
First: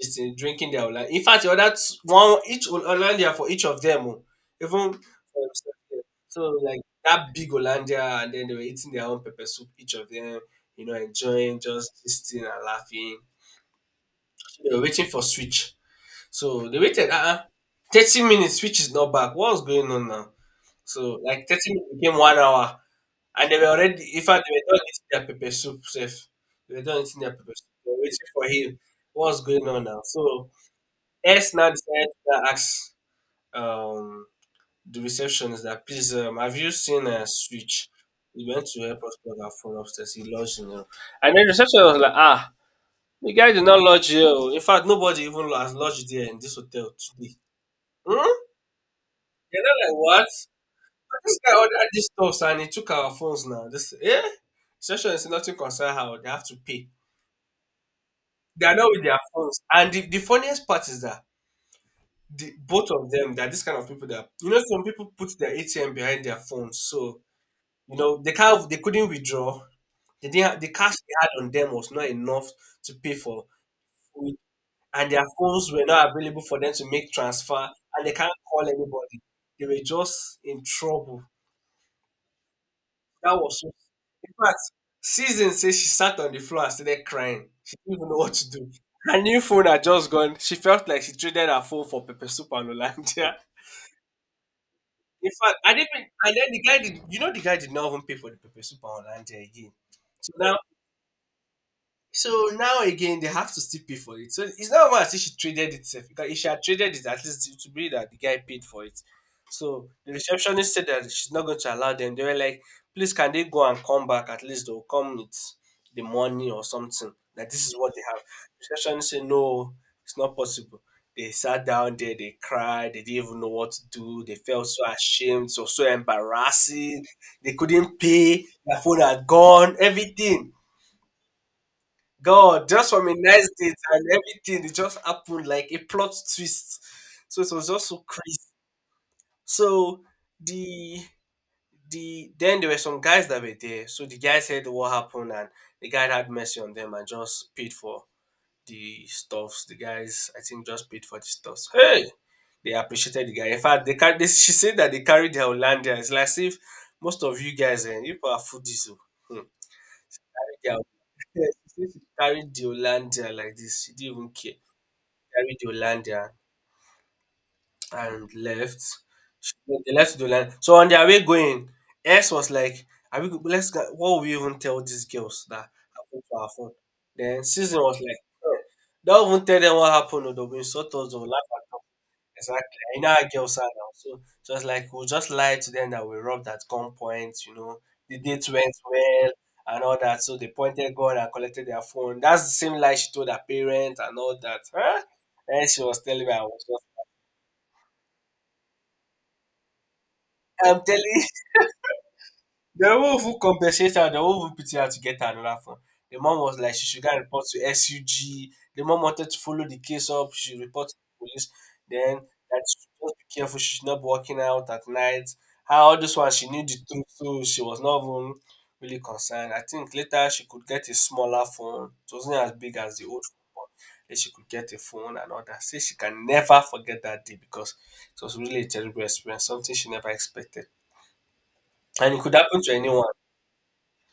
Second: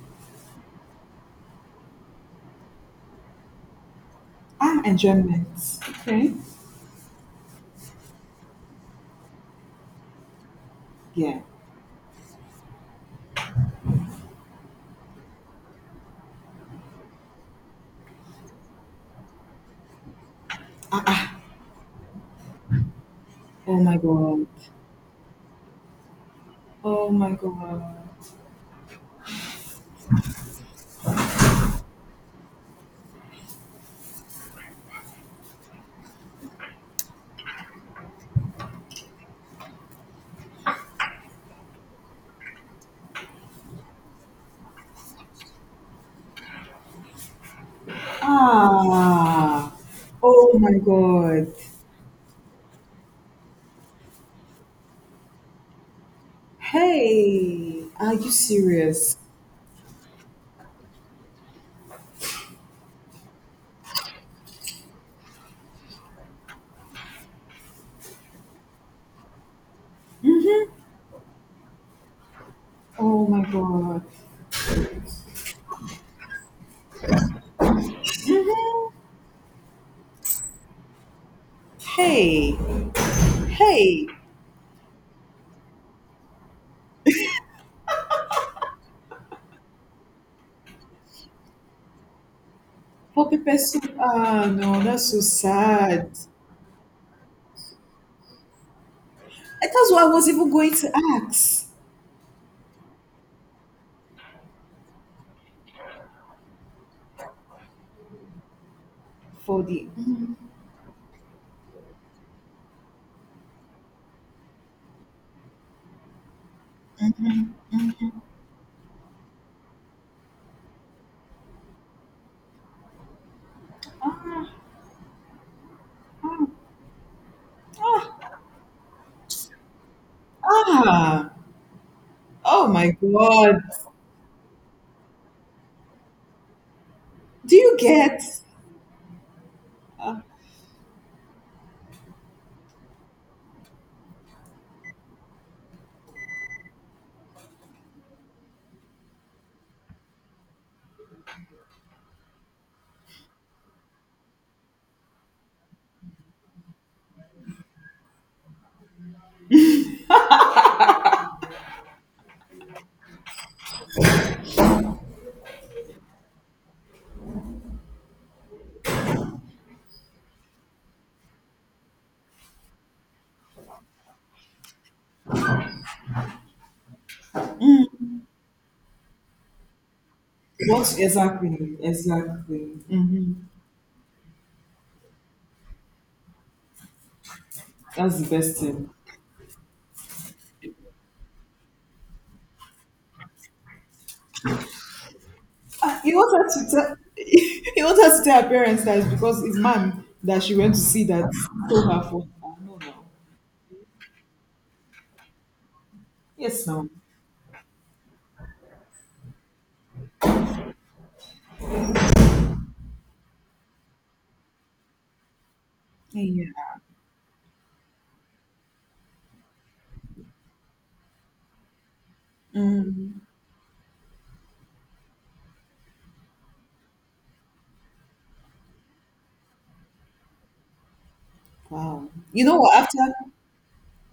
Speaker 1: just drinking their Hollandia. In fact, the other one each Hollandia for each of them, oh, even for
Speaker 2: Ah, enjoyment.
Speaker 1: themselves. Yeah.
Speaker 2: Okay.
Speaker 1: So like that big Hollandia, and then they were eating their own pepper soup, each of them, you know,
Speaker 2: Yeah.
Speaker 1: enjoying, just sitting and laughing. So they were waiting for switch, so they waited. 30 minutes, switch is not back. What's going on now?
Speaker 2: Ah,
Speaker 1: So
Speaker 2: ah.
Speaker 1: like 30 minutes became 1 hour, and they were
Speaker 2: Oh my
Speaker 1: already... In fact,
Speaker 2: god.
Speaker 1: they were done eating their pepper soup. Safe. They were done
Speaker 2: Oh
Speaker 1: eating their
Speaker 2: my
Speaker 1: pepper soup. They
Speaker 2: god.
Speaker 1: were waiting for him. What's going on now? So S now decided to ask um, the receptionist that, please, have you seen a switch? He went to help us plug our phone upstairs. He lodged in the... And then the receptionist was like, ah, the guy did not lodge here. Oh. In fact, nobody even has lodged there in this hotel today. Hmm? They're
Speaker 2: Ah.
Speaker 1: not like what?
Speaker 2: Oh my
Speaker 1: This
Speaker 2: god.
Speaker 1: guy ordered this stuff and he took our phones now. This, yeah, session is nothing concern how they have to pay.
Speaker 2: Hey. Are you
Speaker 1: They are not with
Speaker 2: serious?
Speaker 1: their phones. And the funniest part is that the both of them, they are this kind of people that, you know, some people put their ATM behind their phones, so you know they can't... they couldn't withdraw. They didn't have... the
Speaker 2: Mm-hmm.
Speaker 1: cash they had on them was not enough to pay
Speaker 2: Oh my
Speaker 1: for
Speaker 2: god.
Speaker 1: food, and their phones were not available for them to make transfer, and they can't call
Speaker 2: Mm-hmm.
Speaker 1: anybody. They were just in trouble.
Speaker 2: Hey.
Speaker 1: That was so...
Speaker 2: Hey.
Speaker 1: in fact, Season says she sat on the floor and started crying. She didn't even know what to do. Her new phone had just gone. She felt like she traded her phone for pepper soup and
Speaker 2: Poor
Speaker 1: Hollandia.
Speaker 2: pepper soup. Ah no, that's so
Speaker 1: In fact, I
Speaker 2: sad.
Speaker 1: didn't. And then the guy did. You know, the guy did not even pay for the pepper soup and Hollandia again.
Speaker 2: And that's what I was
Speaker 1: So
Speaker 2: even
Speaker 1: now...
Speaker 2: going to ask
Speaker 1: so now again, they have to still pay for it. So it's not even as if she traded it. Because if she had traded it, at least it would be that the guy paid for it.
Speaker 2: for the.
Speaker 1: So the receptionist said that she's not going to allow them. They were like, please, can they go and come back? At least they'll come with the money or something. That this is what they have. Receptionist said, no, it's not possible. They sat down there, they cried, they didn't even know what to do. They felt so ashamed, so so embarrassing. They couldn't
Speaker 2: Ah.
Speaker 1: pay, their phone had gone, everything.
Speaker 2: Ah.
Speaker 1: God,
Speaker 2: Oh
Speaker 1: just
Speaker 2: my
Speaker 1: from a nice
Speaker 2: god.
Speaker 1: date and everything, it just happened like a plot twist. So it
Speaker 2: Do
Speaker 1: was
Speaker 2: you
Speaker 1: just so
Speaker 2: get?
Speaker 1: crazy. So the then there were some guys that were there. So the guys heard what happened and the guy had mercy on them and just paid for the stuffs. The guys I think just paid for the stuffs. Hey, they appreciated the guy. In fact, they can they, she said that they carried their Hollandia. It's like as if most of you guys and you people are foodies. Oh. Hmm. Like, yeah, she said she carried the Hollandia like this. She didn't even care. Carried Yolanda and left. She... they left Yolanda. So on their way going, S was like, "Are we? Go... let's go... what will we even tell these girls that happened to our phone?" Then Susan was like, "Eh, don't even tell them what happened. Or they'll be insult
Speaker 2: What
Speaker 1: us, they laugh at
Speaker 2: exactly?
Speaker 1: us."
Speaker 2: Exactly.
Speaker 1: Exactly. You know how
Speaker 2: Hmm.
Speaker 1: girls are now. So just like we'll just lie to them that we robbed at gunpoint. You know, the
Speaker 2: That's the
Speaker 1: date
Speaker 2: best
Speaker 1: went
Speaker 2: thing.
Speaker 1: well and all that. So they pointed gun and collected their phone. That's the same lie she told her parents and all that. Huh? And she
Speaker 2: Ah,
Speaker 1: was
Speaker 2: you
Speaker 1: telling me
Speaker 2: wanted to tell. You wanted to tell her parents that it's because it's man that she went to
Speaker 1: I'm telling
Speaker 2: see
Speaker 1: you,
Speaker 2: that told her for. Ah, no,
Speaker 1: they
Speaker 2: no.
Speaker 1: won't even compensate her. They won't even pity her to get her another phone. The mom was
Speaker 2: Yes,
Speaker 1: like, she
Speaker 2: no.
Speaker 1: should go and report to SUG. The mom wanted to follow the case up. She should report to the police. Then that she should just be careful. She should not be walking out at night. Her all this one,
Speaker 2: Yeah.
Speaker 1: she knew the truth, so she was not even really concerned. I think later she could get a smaller phone. It wasn't as big as the
Speaker 2: Mm,
Speaker 1: old phone, but then she could get a phone and all that. Say she can never forget that day because it was really a terrible experience, something she never expected.
Speaker 2: wow.
Speaker 1: And it could
Speaker 2: You know
Speaker 1: happen to
Speaker 2: what? After
Speaker 1: anyone.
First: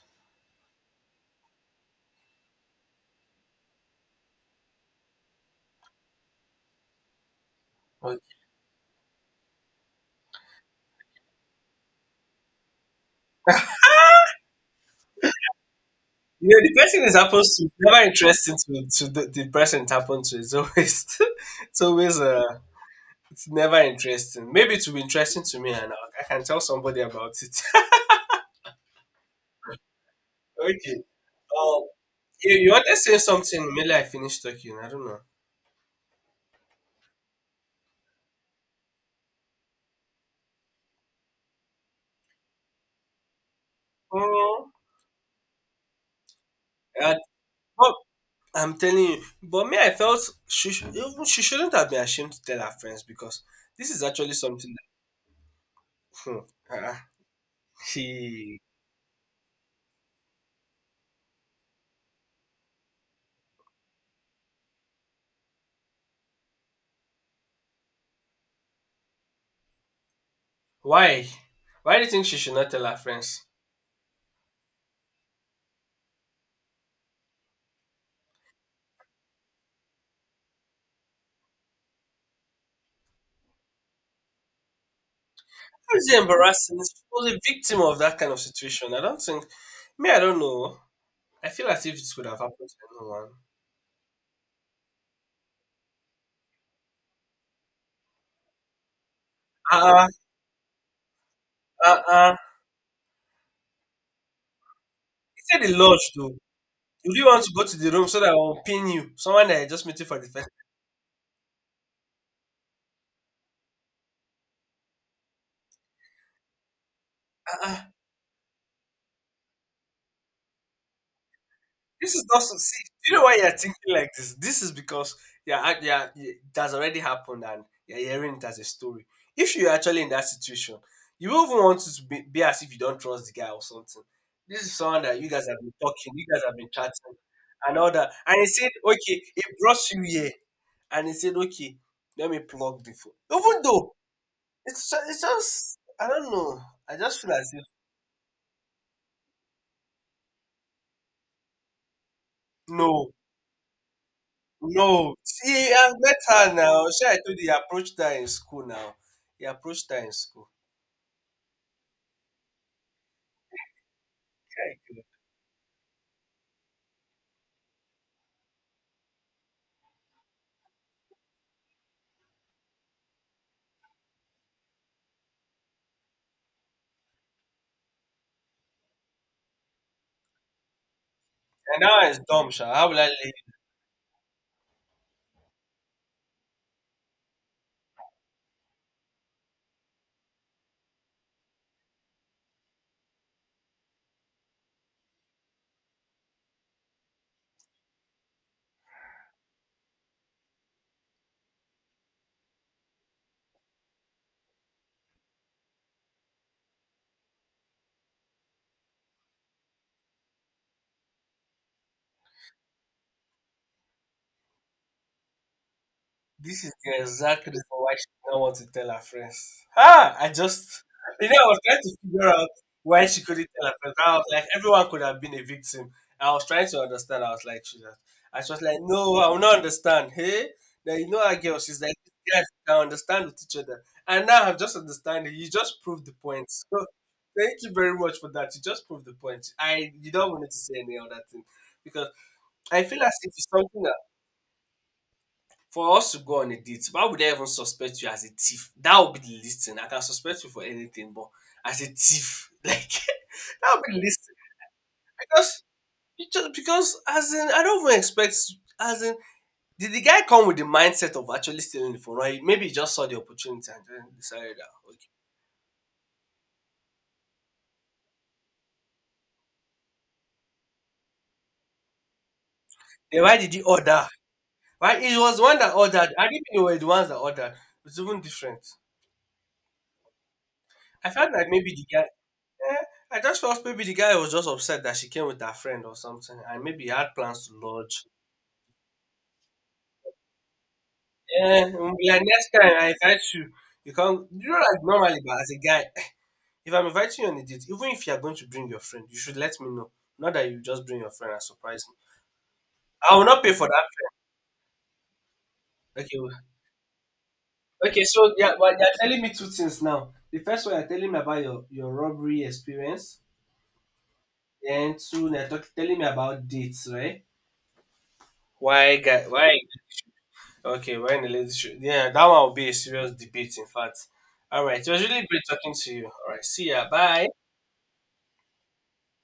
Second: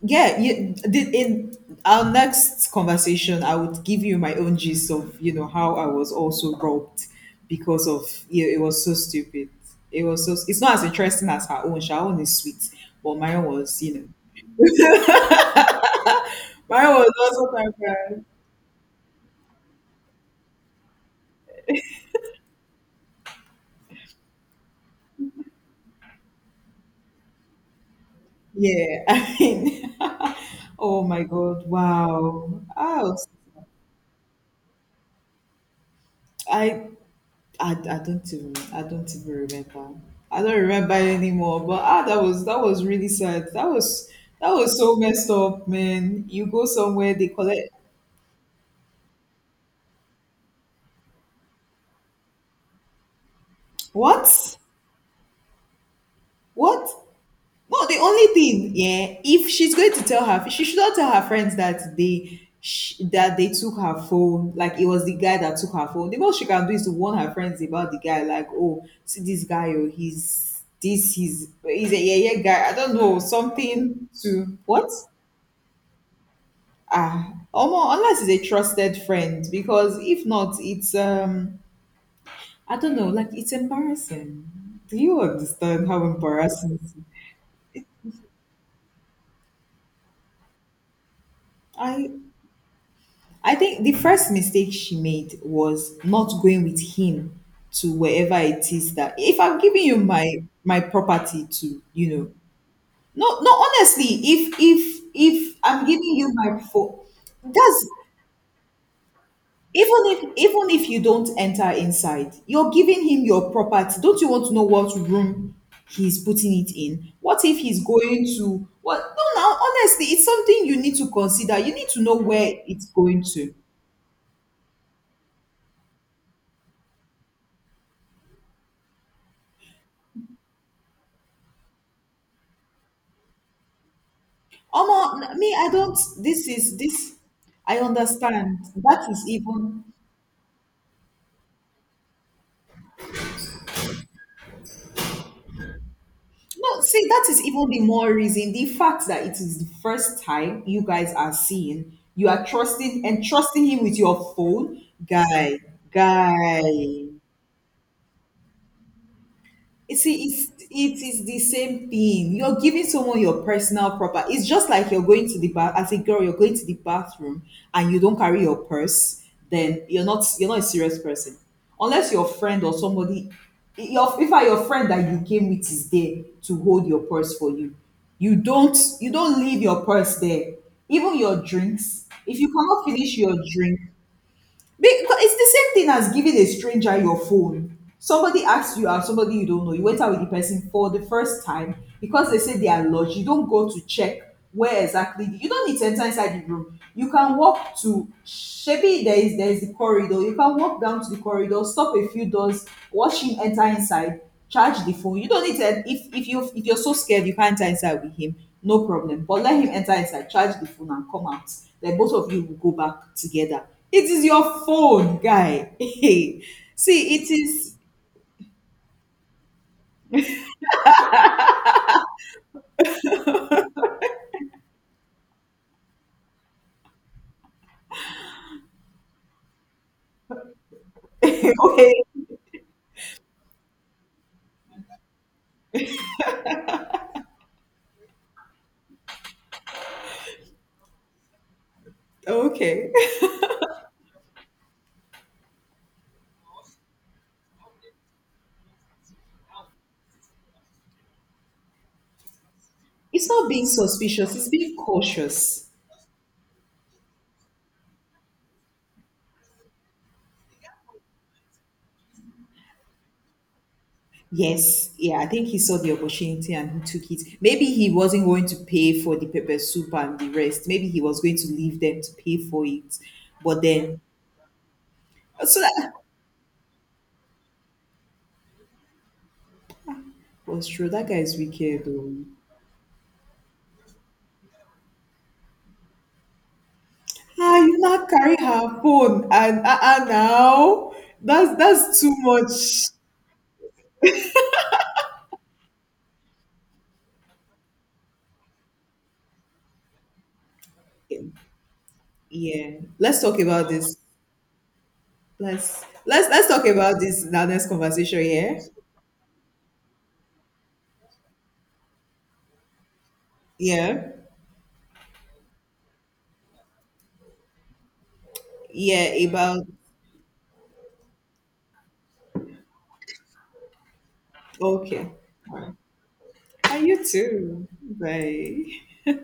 Speaker 2: yeah, yeah, the, in our next conversation, I would give you my own gist of, you know, how I was also robbed because of,
Speaker 1: Okay.
Speaker 2: you know, it was so stupid. It was so it's not as interesting as her own. Her own is sweet, but my own was, you know
Speaker 1: You know, the
Speaker 2: my own
Speaker 1: person
Speaker 2: was
Speaker 1: it
Speaker 2: also
Speaker 1: happens to
Speaker 2: kind
Speaker 1: is never
Speaker 2: of
Speaker 1: interesting to the person it happened to. It's always, it's always, uh, it's never interesting. Maybe it will be interesting to me and I can tell somebody about it.
Speaker 2: yeah. I mean,
Speaker 1: Okay.
Speaker 2: oh my god,
Speaker 1: Um, you,
Speaker 2: wow!
Speaker 1: you wanted to
Speaker 2: I
Speaker 1: say
Speaker 2: was,
Speaker 1: something, maybe I finished talking. I don't know.
Speaker 2: I I don't even I don't even remember. I don't remember anymore. But ah, that was really sad. That
Speaker 1: Oh,
Speaker 2: was so messed up, man. You go somewhere,
Speaker 1: uh,
Speaker 2: they collect
Speaker 1: but I'm telling you, but me, I felt even she shouldn't have been ashamed to tell her friends because this is actually
Speaker 2: what?
Speaker 1: something that, hmm,
Speaker 2: What?
Speaker 1: uh,
Speaker 2: No, the only
Speaker 1: she
Speaker 2: thing, yeah. If she's going to tell her, she should not tell her friends that that they took her phone. Like it was the guy that took her phone. The most she can do is to warn her friends about the guy. Like, oh, see this guy, or he's this,
Speaker 1: Why?
Speaker 2: he's he's a
Speaker 1: Why do you think
Speaker 2: yeah
Speaker 1: she
Speaker 2: yeah
Speaker 1: should
Speaker 2: guy.
Speaker 1: not
Speaker 2: I
Speaker 1: tell
Speaker 2: don't
Speaker 1: her
Speaker 2: know
Speaker 1: friends?
Speaker 2: something to what. Ah, omo, unless it's a trusted friend, because if not it's I don't know, like it's embarrassing. Do you understand
Speaker 1: How
Speaker 2: how
Speaker 1: is it embarrassing?
Speaker 2: embarrassing?
Speaker 1: She was a victim of that kind of situation. I don't think. Me, I don't know. I feel as if
Speaker 2: i
Speaker 1: this could have happened to anyone.
Speaker 2: i think the first mistake she made was not going with him to wherever it is that if I'm
Speaker 1: Uh
Speaker 2: giving you
Speaker 1: uh
Speaker 2: my property to,
Speaker 1: uh.
Speaker 2: you know,
Speaker 1: uh.
Speaker 2: no no honestly if if
Speaker 1: He
Speaker 2: if
Speaker 1: said the
Speaker 2: I'm
Speaker 1: lodge
Speaker 2: giving you
Speaker 1: though.
Speaker 2: my phone,
Speaker 1: Would you want to go to
Speaker 2: that's
Speaker 1: the room so that I will pin you? Someone that I just met
Speaker 2: even
Speaker 1: you for
Speaker 2: if,
Speaker 1: the first.
Speaker 2: even if you don't enter inside, you're giving him your property. Don't you want to know what room he's putting it in? What if
Speaker 1: Uh
Speaker 2: he's
Speaker 1: uh
Speaker 2: going to what? No, now honestly, it's something you need to consider. You need to
Speaker 1: This
Speaker 2: know
Speaker 1: is not
Speaker 2: where
Speaker 1: so. See,
Speaker 2: it's
Speaker 1: do you
Speaker 2: going
Speaker 1: know why you're
Speaker 2: to.
Speaker 1: thinking like this? This is because yeah, yeah, it has already happened and you're hearing it as a story. If you're actually in that situation, you won't even want to be as if you don't trust the guy or something. This is someone
Speaker 2: Omo,
Speaker 1: that you guys
Speaker 2: me,
Speaker 1: have
Speaker 2: I
Speaker 1: been
Speaker 2: don't
Speaker 1: talking, you guys
Speaker 2: this
Speaker 1: have been
Speaker 2: is
Speaker 1: chatting,
Speaker 2: this
Speaker 1: and
Speaker 2: I
Speaker 1: all that. And he
Speaker 2: understand.
Speaker 1: said,
Speaker 2: That
Speaker 1: okay,
Speaker 2: is
Speaker 1: he brought
Speaker 2: even
Speaker 1: you here, and he said, okay, let me plug the phone. Even though it's just I don't know,
Speaker 2: no,
Speaker 1: I
Speaker 2: see,
Speaker 1: just
Speaker 2: that
Speaker 1: feel
Speaker 2: is
Speaker 1: as if
Speaker 2: even the more reason. The fact that it is the first time you guys are seeing, you are trusting
Speaker 1: no,
Speaker 2: and trusting him with your phone,
Speaker 1: No,
Speaker 2: guy,
Speaker 1: see, I've met her
Speaker 2: guy.
Speaker 1: now. She, I told you, he approached her in school now. He approached
Speaker 2: You
Speaker 1: her in
Speaker 2: see,
Speaker 1: school.
Speaker 2: it is the same thing. You're giving someone your personal property. It's just
Speaker 1: Yeah,
Speaker 2: like
Speaker 1: I do.
Speaker 2: you're going to the bath as a girl, you're going to the bathroom and you don't carry your purse, then you're not, you're not a serious person. Unless your friend or somebody, your if I your friend that you came with is there to hold your purse for you. You don't, you don't leave your purse there. Even your
Speaker 1: And now
Speaker 2: drinks.
Speaker 1: it's
Speaker 2: If you
Speaker 1: dumb, sha.
Speaker 2: cannot
Speaker 1: How will I
Speaker 2: finish
Speaker 1: lay
Speaker 2: your drink, because it's the same thing as giving a stranger your phone. Somebody asks you out, somebody you don't know. You went out with the person for the first time because they say they are lodged. You don't go to check where exactly. You don't need to enter inside the room. You can walk to maybe there is the corridor. You can walk down to the corridor, stop a few doors, watch him enter inside, charge the phone. You don't need to. If you, if you're so scared, you can't enter inside with him. No problem. But let him enter inside, charge the phone, and come out. Then both of you will go back together. It is your phone, guy.
Speaker 1: This is the
Speaker 2: See, it
Speaker 1: exact reason
Speaker 2: is
Speaker 1: why she did not want to tell her friends. Ah, I just, you know, I was trying to figure out why she couldn't tell her friends. I was like, everyone could have been a victim. I was trying to understand. I was like, Jesus. I was just like, no, I will not understand. Hey, now you know our girl. She's like,
Speaker 2: okay.
Speaker 1: yes, I understand with each other. And now I'm just understanding. You just proved the point. So thank you very much for that. You just proved the point. You don't want me to say any other thing because I
Speaker 2: Okay.
Speaker 1: feel as if it's something for us to go on a date, why would I even suspect you as a thief? That would be the least thing. I can suspect you for anything, but as a thief, like
Speaker 2: It's not being
Speaker 1: that would be the least
Speaker 2: suspicious,
Speaker 1: thing.
Speaker 2: it's being
Speaker 1: Because
Speaker 2: cautious.
Speaker 1: you just because as in I don't even expect as in did the guy come with the mindset of actually stealing the phone? Right? Maybe he just saw the opportunity and then decided that
Speaker 2: Yes,
Speaker 1: okay.
Speaker 2: yeah, I think he saw the opportunity and he took it. Maybe he wasn't going to pay for the pepper soup and the rest. Maybe he was going to leave them to pay for it.
Speaker 1: Then why did
Speaker 2: But
Speaker 1: he
Speaker 2: then,
Speaker 1: order? Right? It was one
Speaker 2: so
Speaker 1: that
Speaker 2: that
Speaker 1: ordered. I think they were the ones that ordered. It's even different.
Speaker 2: but true, that
Speaker 1: I
Speaker 2: guy
Speaker 1: felt
Speaker 2: is
Speaker 1: like maybe
Speaker 2: wicked.
Speaker 1: the guy
Speaker 2: Oh.
Speaker 1: eh, I just felt maybe the guy was just upset that she came with her friend or something, and maybe he had plans to
Speaker 2: Ah, you
Speaker 1: lodge.
Speaker 2: not carry her phone and ah now that's
Speaker 1: Yeah, we'll
Speaker 2: that's
Speaker 1: be
Speaker 2: too
Speaker 1: like next
Speaker 2: much.
Speaker 1: time I invite you. You can't, you know, like normally, but as a guy, if I'm inviting you on a date, even if you are going to bring your friend, you should let me know. Not that you just bring your friend and surprise me.
Speaker 2: Yeah,
Speaker 1: I
Speaker 2: let's
Speaker 1: will
Speaker 2: talk
Speaker 1: not pay for
Speaker 2: about
Speaker 1: that
Speaker 2: this. Let's
Speaker 1: friend. Okay.
Speaker 2: let's
Speaker 1: Well,
Speaker 2: let's talk about this in our next
Speaker 1: okay,
Speaker 2: conversation.
Speaker 1: so yeah,
Speaker 2: Yeah,
Speaker 1: but you're telling me two things now. The first one you're telling me about your robbery experience,
Speaker 2: yeah,
Speaker 1: and two you're telling me about dates, right? Why
Speaker 2: yeah.
Speaker 1: guy why
Speaker 2: About
Speaker 1: okay, why in the ladies show? Yeah, that one will be a serious debate in fact. All right, it was
Speaker 2: okay.
Speaker 1: really great
Speaker 2: All right.
Speaker 1: talking to you. All right, see
Speaker 2: And
Speaker 1: ya.
Speaker 2: you
Speaker 1: Bye.
Speaker 2: too. Bye.